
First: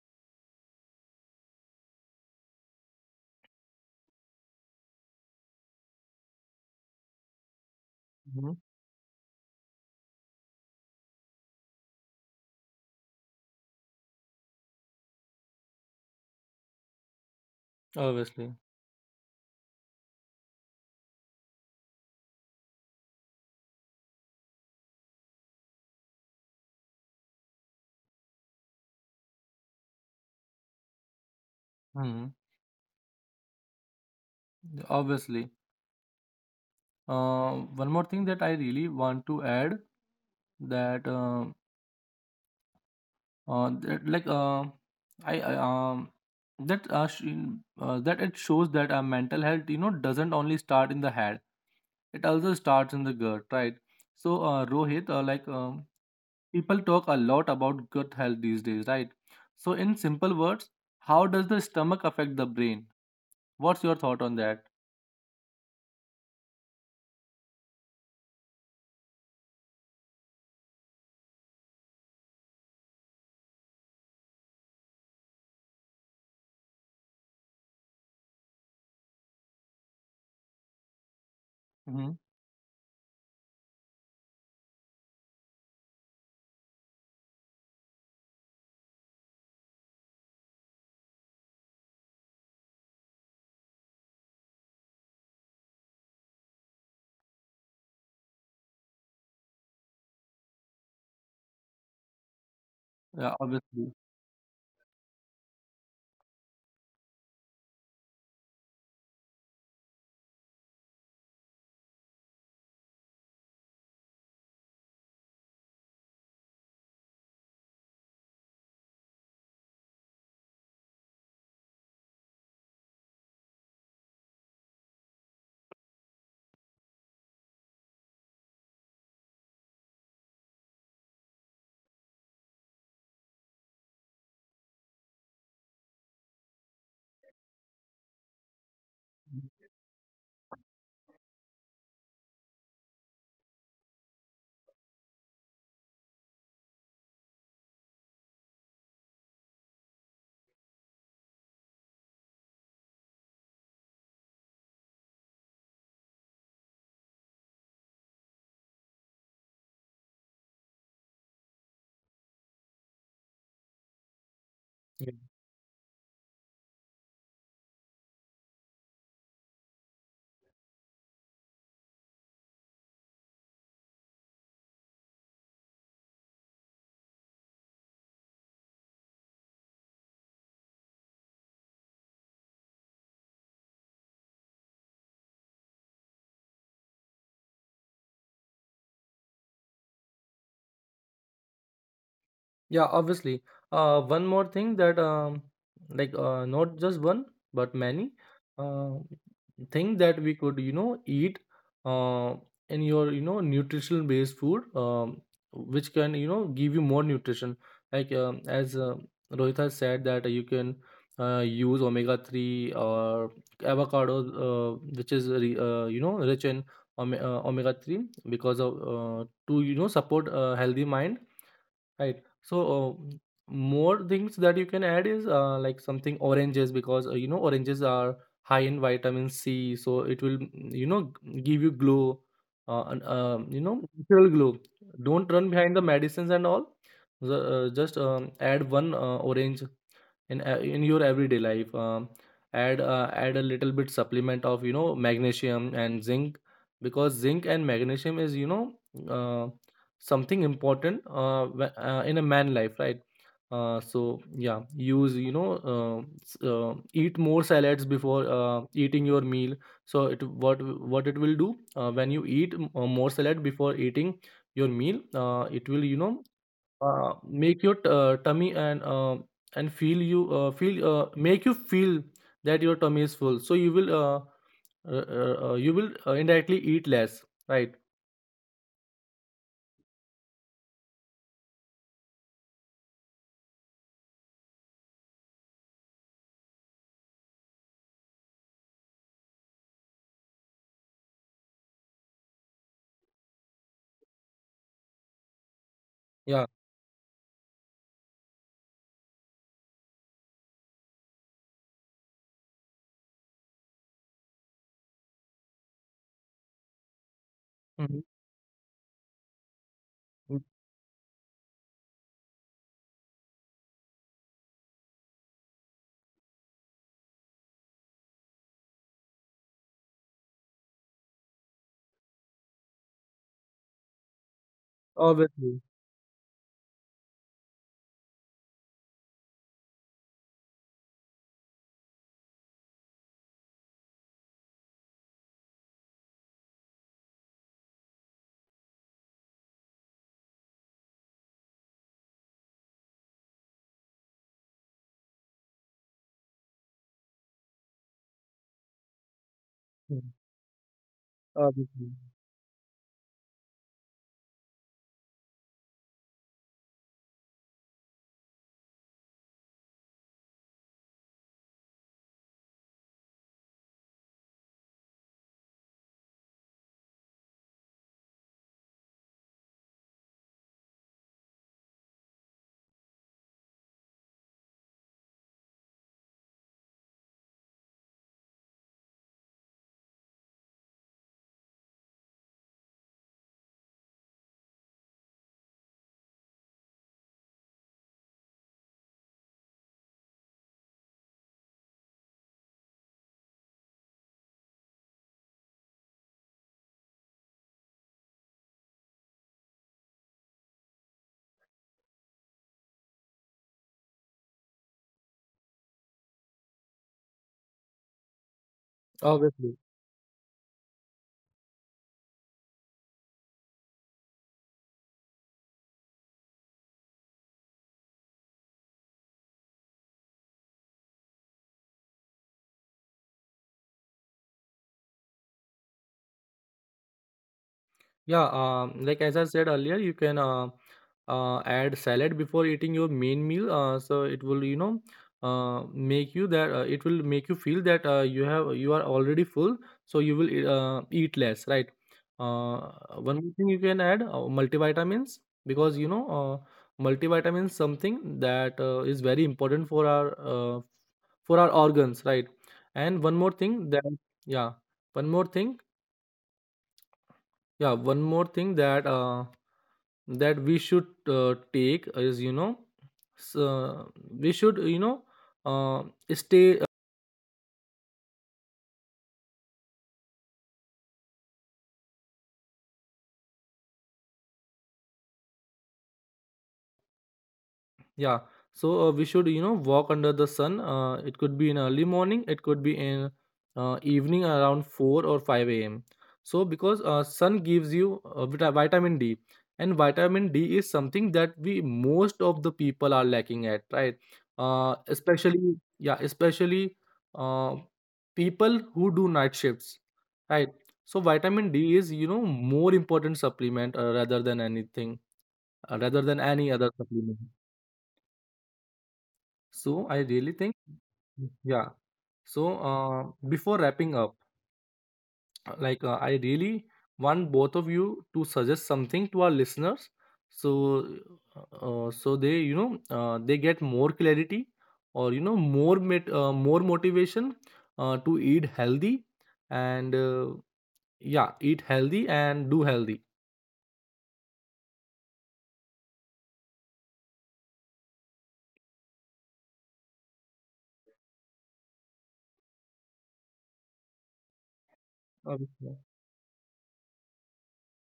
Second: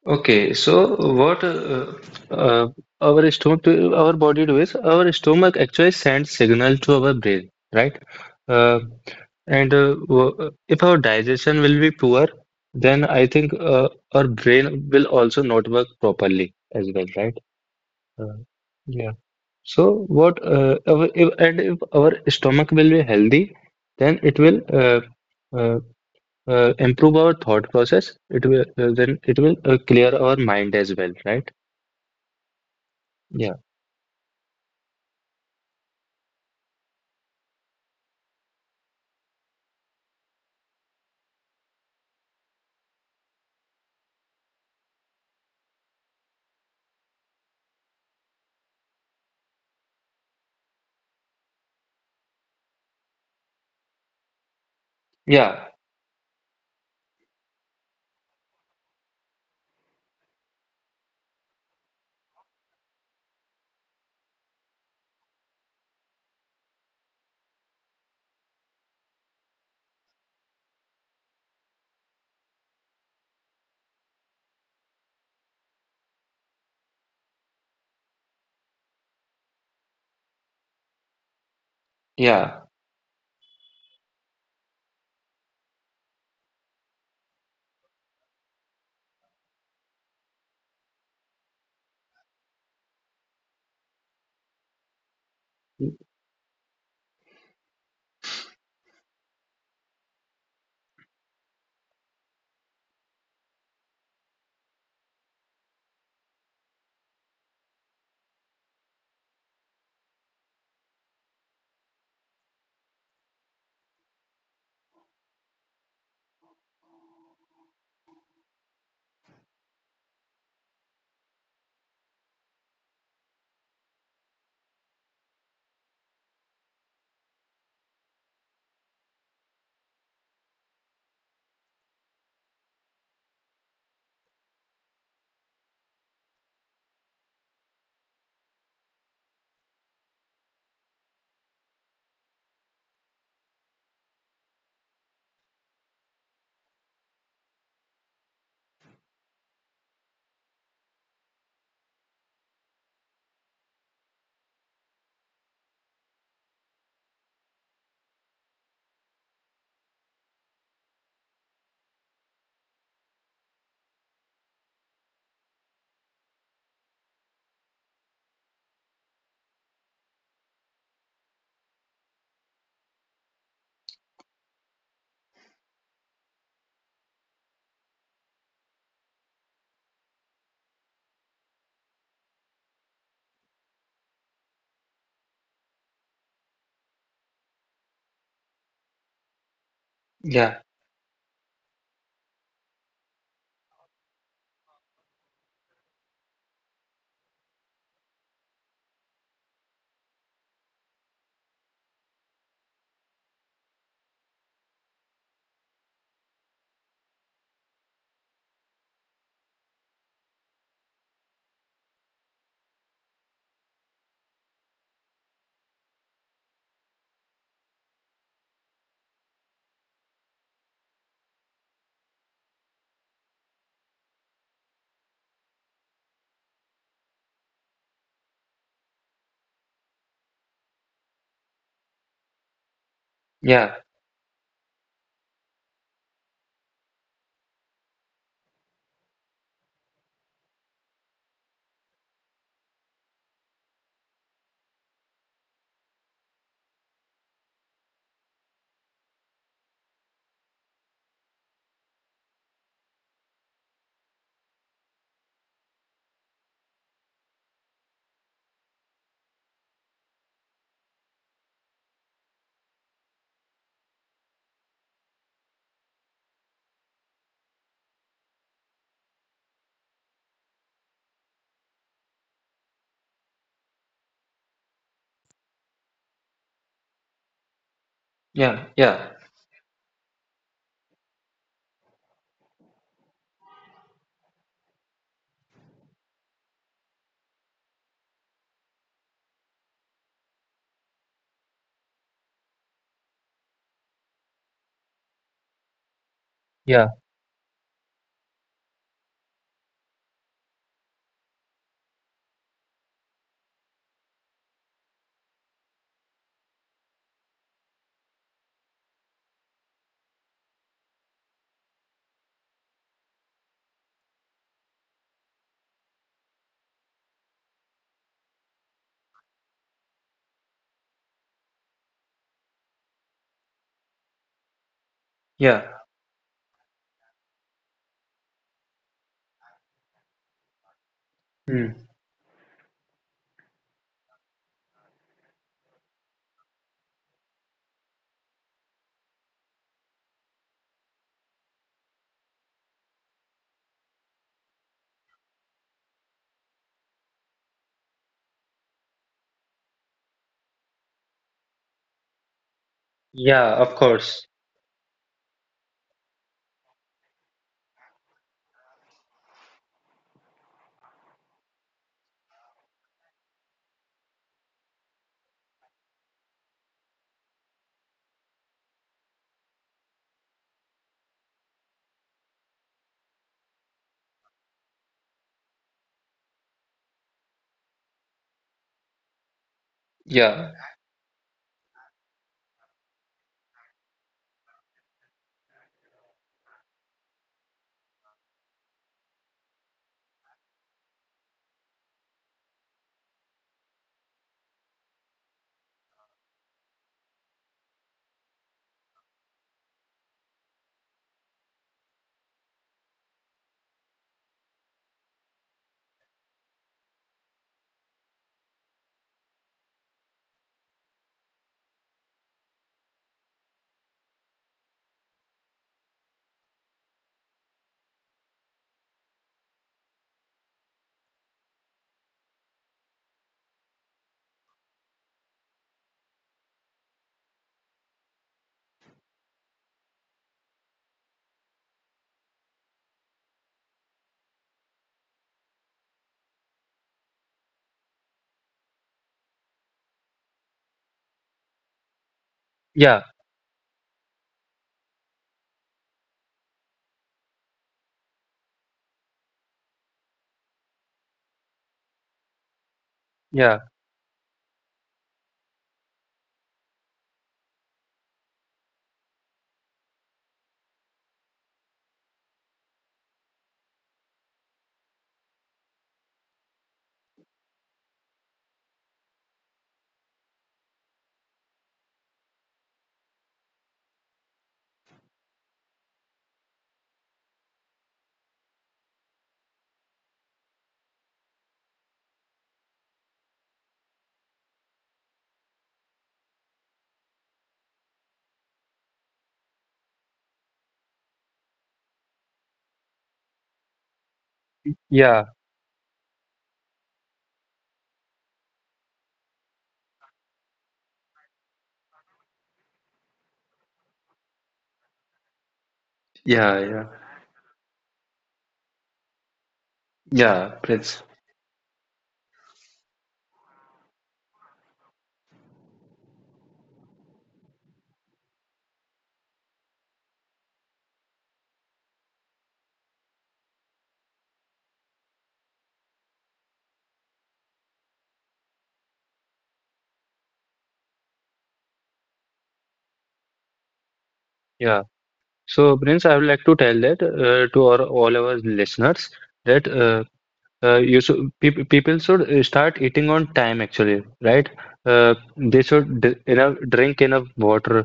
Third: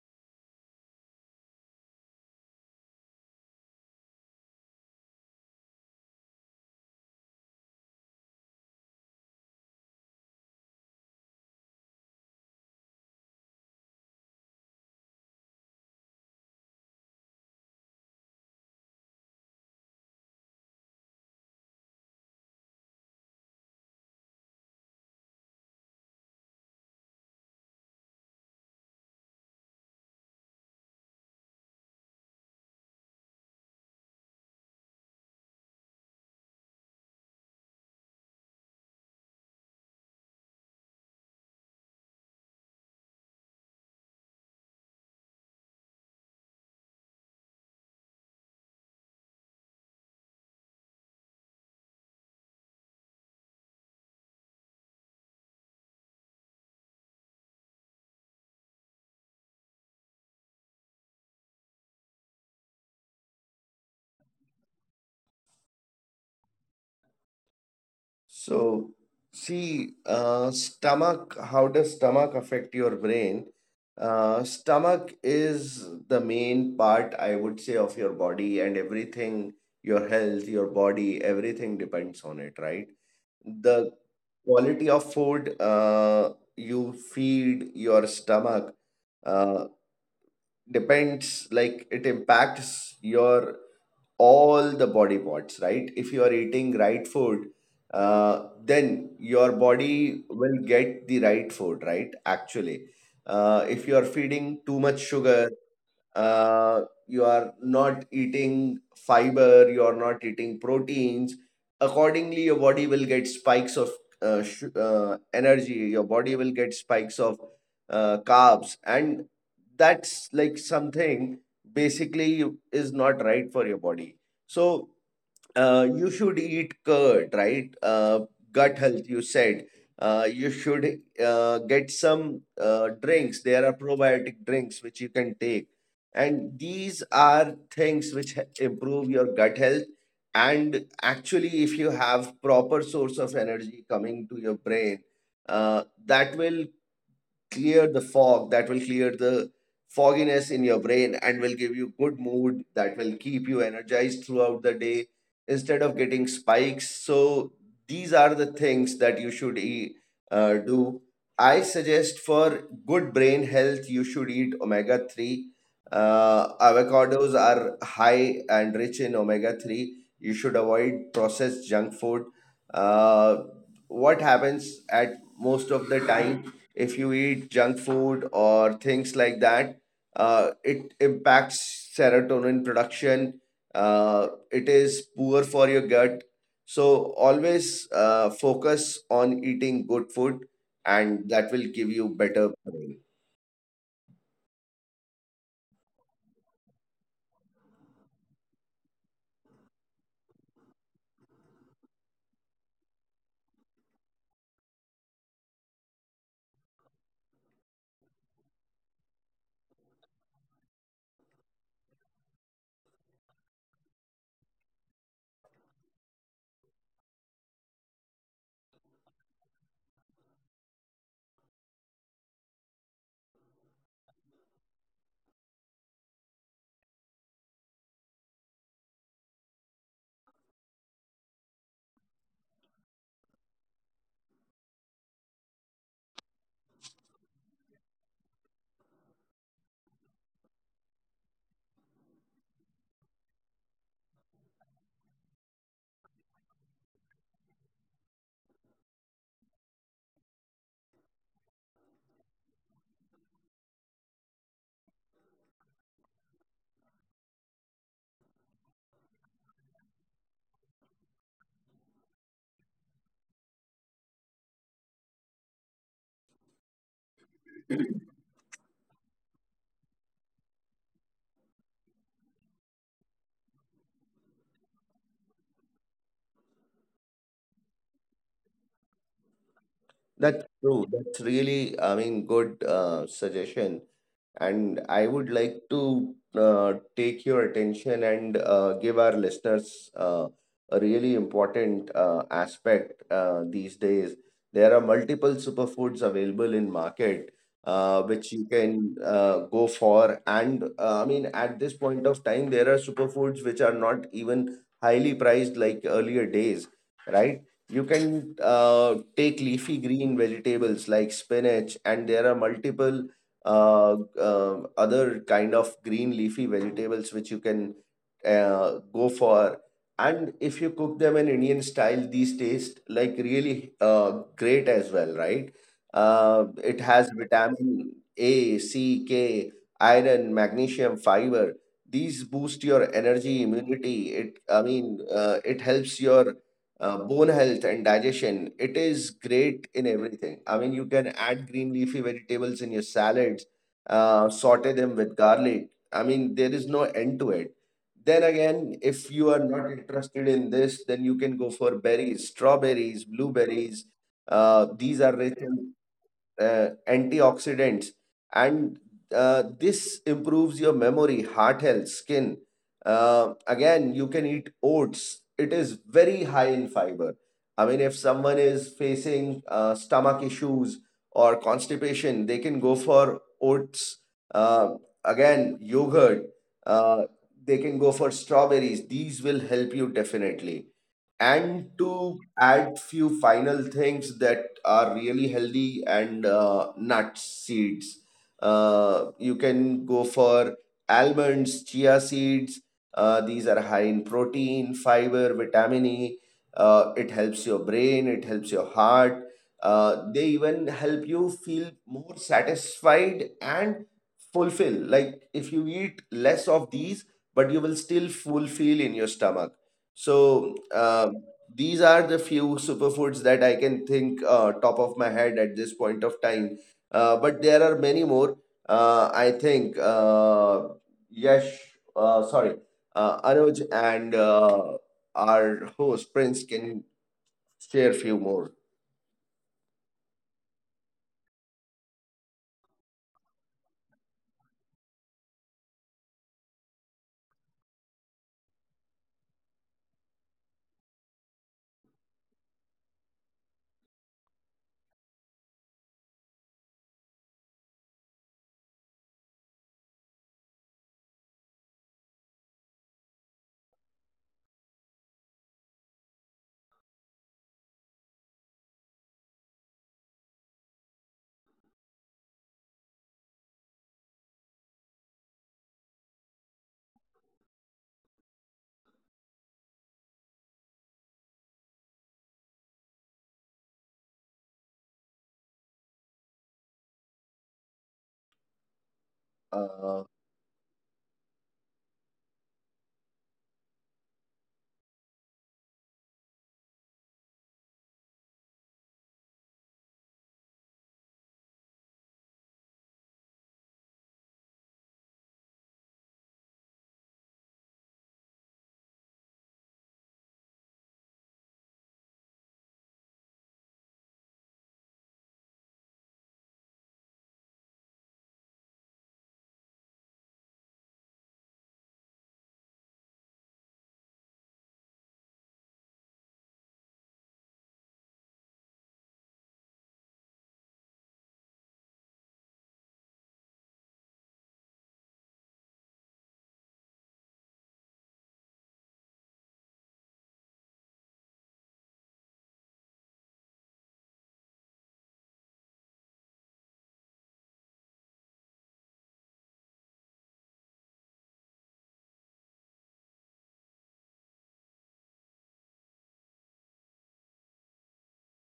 [SPEAKER 2] Okay. So what uh, our stomach do, our body do is our stomach actually sends signal to our brain, right?
[SPEAKER 1] Mhm.
[SPEAKER 2] Uh, and if our digestion will be poor, then I think our brain will also not work properly as well, right? Uh,
[SPEAKER 1] Obviously.
[SPEAKER 2] yeah. So what our, if, and if our stomach will be healthy, then it will uh, improve our thought process. It will clear our mind as well, right?
[SPEAKER 1] Hmm.
[SPEAKER 2] Yeah,
[SPEAKER 1] Obviously. Uh, one more thing that I really want to add, that that, like I that it shows that mental health, doesn't only start in the head, it also starts in the gut, right? So Rohit,
[SPEAKER 2] yeah,
[SPEAKER 1] people talk a lot about gut health these days, right? So, in simple words, how does the stomach affect the brain? What's your thought on that?
[SPEAKER 3] So, see, stomach, how does stomach affect your brain? Stomach is the main part, I would say, of your body, and everything, your health, your body, everything depends on it,
[SPEAKER 1] Hmm.
[SPEAKER 3] right?
[SPEAKER 2] yeah,
[SPEAKER 3] The quality of food you feed your stomach uh, depends, like, it impacts your all the body parts, right? If you are eating right food, then your body will get the right food, right? Actually,
[SPEAKER 1] Yeah,
[SPEAKER 3] if you are
[SPEAKER 1] obviously.
[SPEAKER 3] feeding too much sugar, you are not eating fiber, you are not eating proteins. Accordingly, your body will get spikes of energy, your body will get spikes of carbs, and that's like something basically is not right for your body. So, you should eat curd, right? Gut health, you said. You should get some drinks. There are probiotic drinks which you can take. And these are things which improve your gut health. And actually, if you have proper source of energy coming to your brain, that will clear the fog, that will clear the fogginess in your brain and will give you good mood, that will keep you energized throughout the day instead of getting spikes. So these are the things that you should eat. Uh, do I suggest? For good brain health, you should eat omega 3. Avocados are high and rich in omega 3. You should avoid processed junk food. Uh, what happens at most of the time, if you eat junk food or things like that, it impacts serotonin production. It is poor for your gut. So always focus on eating good
[SPEAKER 2] yeah,
[SPEAKER 3] food, and that will give you better
[SPEAKER 1] Yeah,
[SPEAKER 3] brain.
[SPEAKER 1] obviously. One more thing that, not just one but many uh, thing that we could, eat uh, in your, nutritional based food, which can, give you more nutrition. As Rohit has said, that you can use omega three or avocado, which is rich in omega three, because of to, support a healthy mind. Right. So, more things that you can add is like something oranges, because oranges are high in vitamin C, so it will, give you glow, and,
[SPEAKER 2] yeah,
[SPEAKER 1] natural glow. Don't run behind the medicines and all. Just add one orange in your everyday life. Add a little bit supplement of magnesium and zinc because zinc and magnesium is uh, something important in a man life, right? So yeah, use you know uh, s- eat more salads before eating your meal. So it what it will do, when you eat more salad before eating your meal, it will, make your tummy and feel you feel make you feel that your tummy is full, so you will indirectly eat less, right?
[SPEAKER 2] yeah,
[SPEAKER 3] That's
[SPEAKER 2] yeah,
[SPEAKER 3] true. That's really, I mean, good suggestion. And I would like to take your attention and give our listeners a really important aspect these days. There are multiple superfoods available in market
[SPEAKER 1] Yeah.
[SPEAKER 3] which you
[SPEAKER 2] yeah,
[SPEAKER 3] can go for. And I mean, at this point of time, there are superfoods which are not even highly priced like earlier days, right? You can take
[SPEAKER 1] Mhm.
[SPEAKER 3] leafy green vegetables like spinach,
[SPEAKER 1] Mm.
[SPEAKER 3] and there are multiple other kind of green leafy vegetables which you can go for. And if you cook them in Indian style, these taste like really great as well, right? Uh,
[SPEAKER 1] Obviously.
[SPEAKER 2] yeah.
[SPEAKER 3] it has vitamin A, C, K, iron, magnesium, fiber. These boost your
[SPEAKER 2] Mm.
[SPEAKER 3] energy, immunity. It helps your bone health and digestion. It is great in everything. I mean, you can add green leafy vegetables in your salads, saute them with garlic. I mean, there is no end to it. Then again, if you are not interested in this, then you
[SPEAKER 1] Mm.
[SPEAKER 3] can go for berries, strawberries,
[SPEAKER 1] Obviously.
[SPEAKER 3] blueberries.
[SPEAKER 2] Yeah, of
[SPEAKER 3] These are rich
[SPEAKER 2] course.
[SPEAKER 3] in antioxidants, and this improves your memory, heart health, skin. Again, you can eat oats. It is very high in fiber. I mean, if someone is facing stomach issues or constipation, they can go for oats. uh, Again, yogurt, uh, they can go for strawberries. These will help you definitely. And
[SPEAKER 2] Yeah,
[SPEAKER 3] to add few final things that are really healthy, and nuts, seeds, you can go for almonds, chia seeds. These are high in protein, fiber, vitamin E. It helps your brain, it helps your heart. They even help you feel more satisfied and fulfill, like if you eat less of these, but you will still fulfill in your stomach. so
[SPEAKER 1] Obviously.
[SPEAKER 3] uh, these are the few superfoods that I can think top of my head at this point of time. But there are many more. I think Yash, sorry, Anuj and our host Prince can share few more.
[SPEAKER 1] Yeah, like as I said earlier, you can add salad before eating your main meal. So it will, you know, make you that, it will make you feel that you are already full, so you will eat less, right? Uh,
[SPEAKER 2] yeah,
[SPEAKER 1] One more thing you can add, multivitamins, because multivitamins something that is very important for our organs, right? And one more
[SPEAKER 2] yeah,
[SPEAKER 1] thing that, yeah, one more thing, yeah, one more thing that that we should take is, you know, so we should, you know, uh, stay. Yeah. So
[SPEAKER 3] Uh,
[SPEAKER 1] we should, you know, walk under the sun. It could be in early morning. It could be in evening around 4 or 5 a.m. So because sun gives you vitamin D, and vitamin D is something that we, most of the people, are lacking at, right?
[SPEAKER 2] yeah,
[SPEAKER 1] Especially, yeah, especially uh, people who do night shifts, right? So vitamin D is, you know, more important supplement rather than anything, rather than any
[SPEAKER 2] yeah,
[SPEAKER 1] other
[SPEAKER 2] yeah,
[SPEAKER 1] supplement. So I really
[SPEAKER 2] yeah,
[SPEAKER 1] think,
[SPEAKER 2] Prince.
[SPEAKER 1] yeah. So before wrapping up, I really want both of you to suggest something to our listeners, so so they, you know, they get more clarity or you know more more motivation to eat healthy and yeah, eat healthy and do healthy.
[SPEAKER 2] Yeah. So, Prince, I would like to tell that to our all our listeners that you should people people should start eating on time actually, right? Uh, they
[SPEAKER 1] Obviously,
[SPEAKER 2] should d enough drink enough water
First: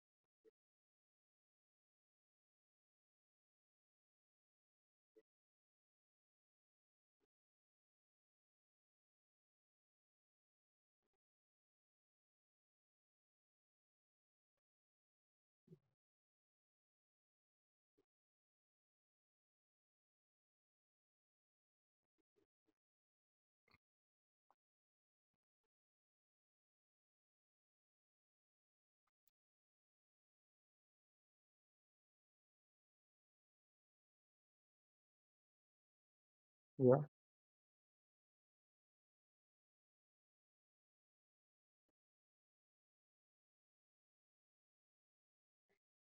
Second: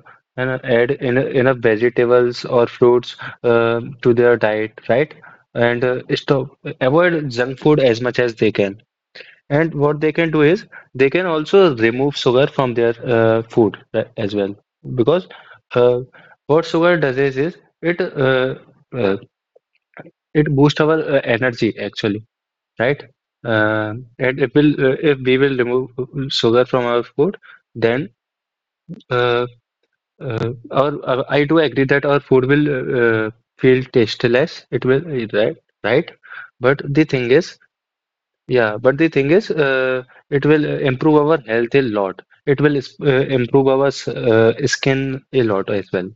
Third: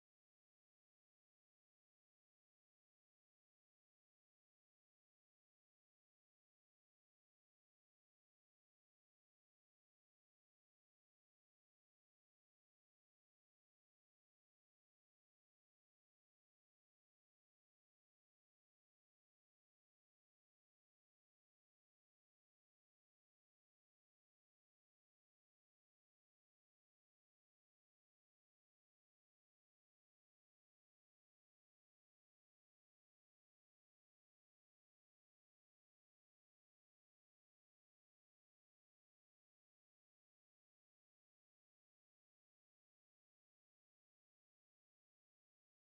[SPEAKER 2] and add en enough vegetables or fruits to their diet, right? And stop avoid junk food as much as they can. And what they can do is they can also remove sugar from their food as well because uh, what sugar does is, it uh, it boosts our energy actually, right? If we will remove sugar from our food, then uh, I do agree that our food will uh, feel tasteless. It will, right, right. But
[SPEAKER 1] yeah.
[SPEAKER 2] the thing is, yeah, but the thing is, it will improve our health a lot. It will improve our skin a lot as well.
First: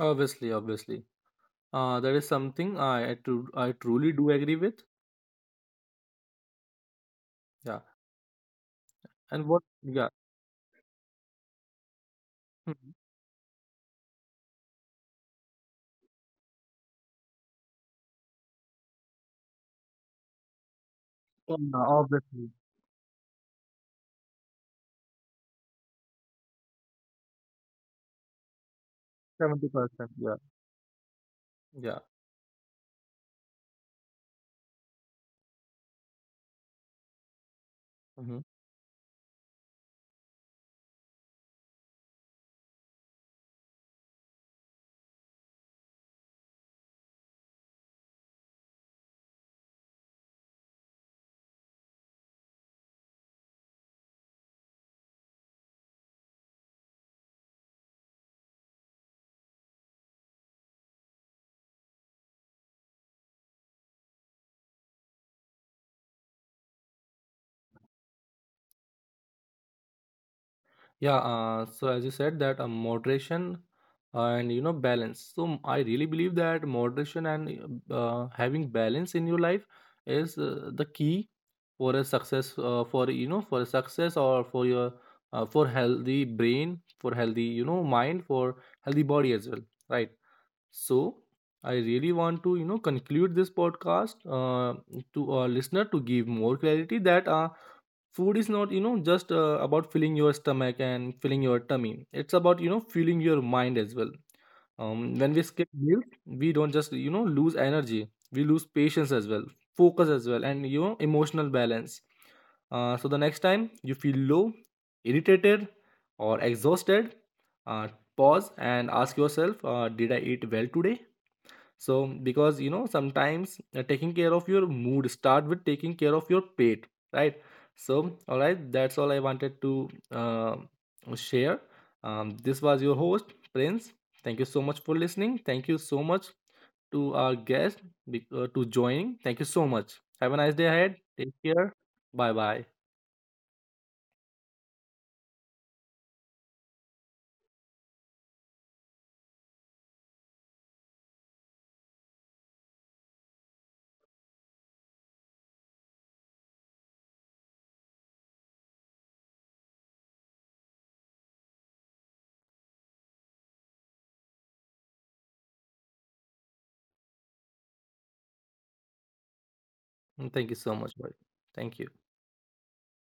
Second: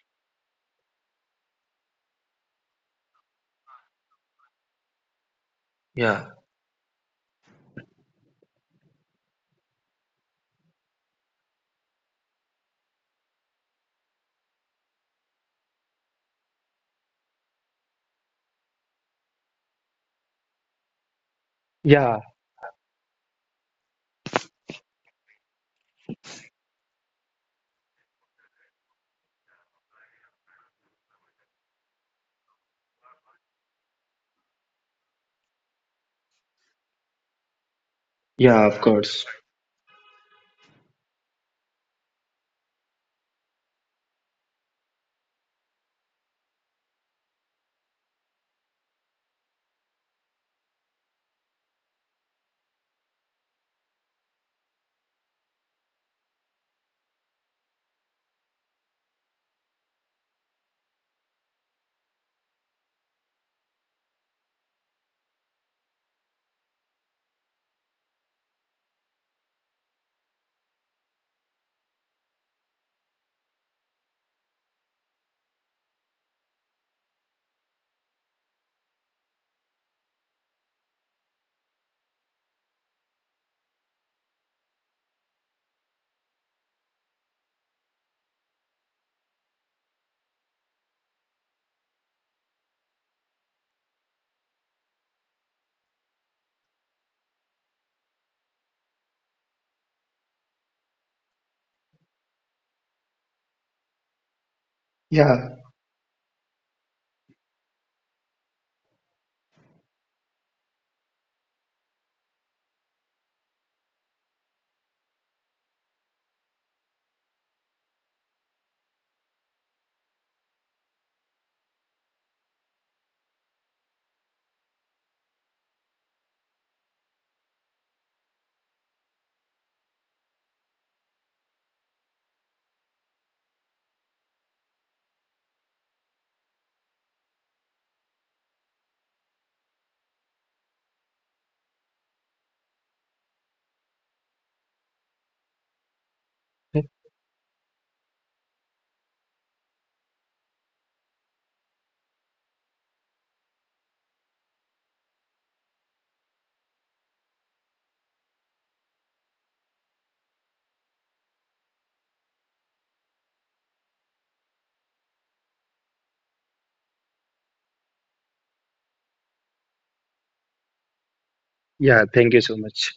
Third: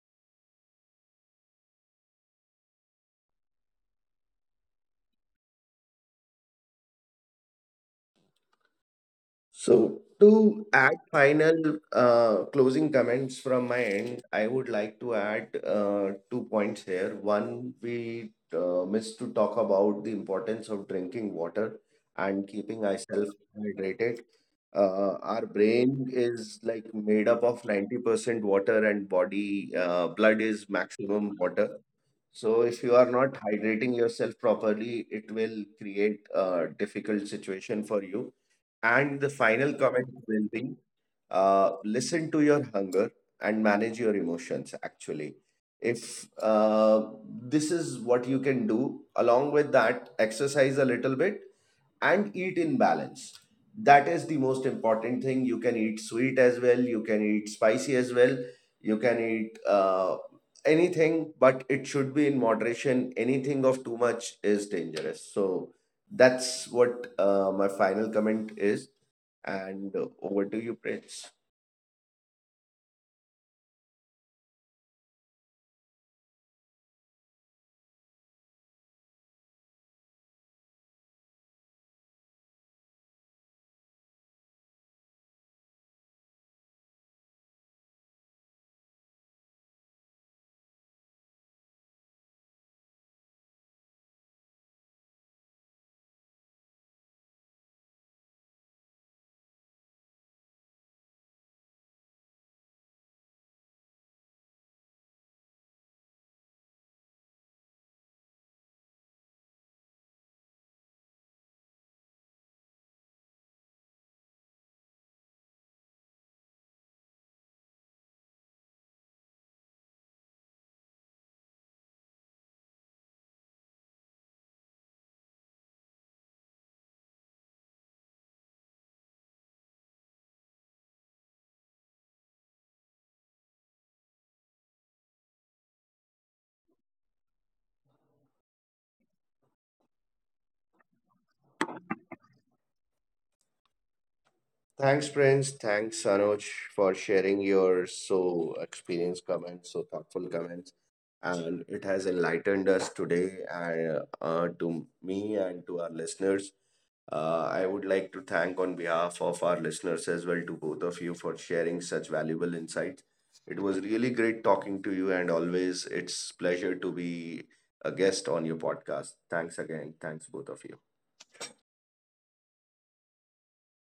[SPEAKER 1] Obviously, obviously. That is something I truly do agree with. Yeah. And what?
[SPEAKER 3] So,
[SPEAKER 1] Yeah.
[SPEAKER 3] to add final
[SPEAKER 1] Hmm.
[SPEAKER 3] closing comments from my end, I would like to add two points here. One, we missed to talk about the importance of drinking
[SPEAKER 1] Yeah,
[SPEAKER 3] water
[SPEAKER 2] Yeah.
[SPEAKER 1] obviously,
[SPEAKER 3] and keeping ourselves hydrated. Our brain is like made up of 90% water, and body
[SPEAKER 1] 70%. Yeah,
[SPEAKER 3] blood is maximum water.
[SPEAKER 1] yeah.
[SPEAKER 3] So if you are not hydrating yourself properly, it will create a difficult situation for you.
[SPEAKER 1] Mhm.
[SPEAKER 2] Yeah, of
[SPEAKER 3] And the
[SPEAKER 2] course.
[SPEAKER 3] final comment will be, listen to your hunger and manage your emotions actually. If This is what you can do, along with that exercise a little bit and eat in balance. That is the most important thing. You can eat sweet as well, you can eat spicy as well, you can eat anything, but it should be in moderation. Anything of too much is dangerous. So that's what my final comment is. And over to you, Prince.
[SPEAKER 1] Yeah, so as you said that moderation and you know balance. So I really believe that moderation and having balance in your life is the key for a success, for you know for a success or for your for healthy brain, for healthy you know mind, for healthy body as well, right? So I really want to, you know, conclude this podcast, to our listener, to give more clarity that food is not, you know, just about filling your stomach and filling your tummy. It's about, you know, fueling your mind as well. When we
[SPEAKER 2] Yeah.
[SPEAKER 1] skip meals, we don't just, you know, lose energy, we lose patience as well, focus as well, and you know emotional balance. So the next time you feel low, irritated, or exhausted, uh, pause and ask yourself, did I eat well today? So because you know sometimes taking care of your mood start with taking care of your pet, right? So all right, that's all I wanted to share. This was your host, Prince. Thank you so much for listening. Thank you so much to our guest to joining. Thank you so much. Have a nice day ahead. Take care. Bye bye
[SPEAKER 3] Thanks, Prince. Thanks, Anuj, for sharing your so experienced comments, so thoughtful comments, and it has enlightened us today. And to me and to our listeners, I would like to thank on behalf of our listeners as well to both of you for sharing such valuable insights. It was really great talking to you, and always it's pleasure to be a guest on your podcast. Thanks again. Thanks both of you.
[SPEAKER 1] thank you so much. Bye. Thank you.
[SPEAKER 2] Yeah. Thank you so much.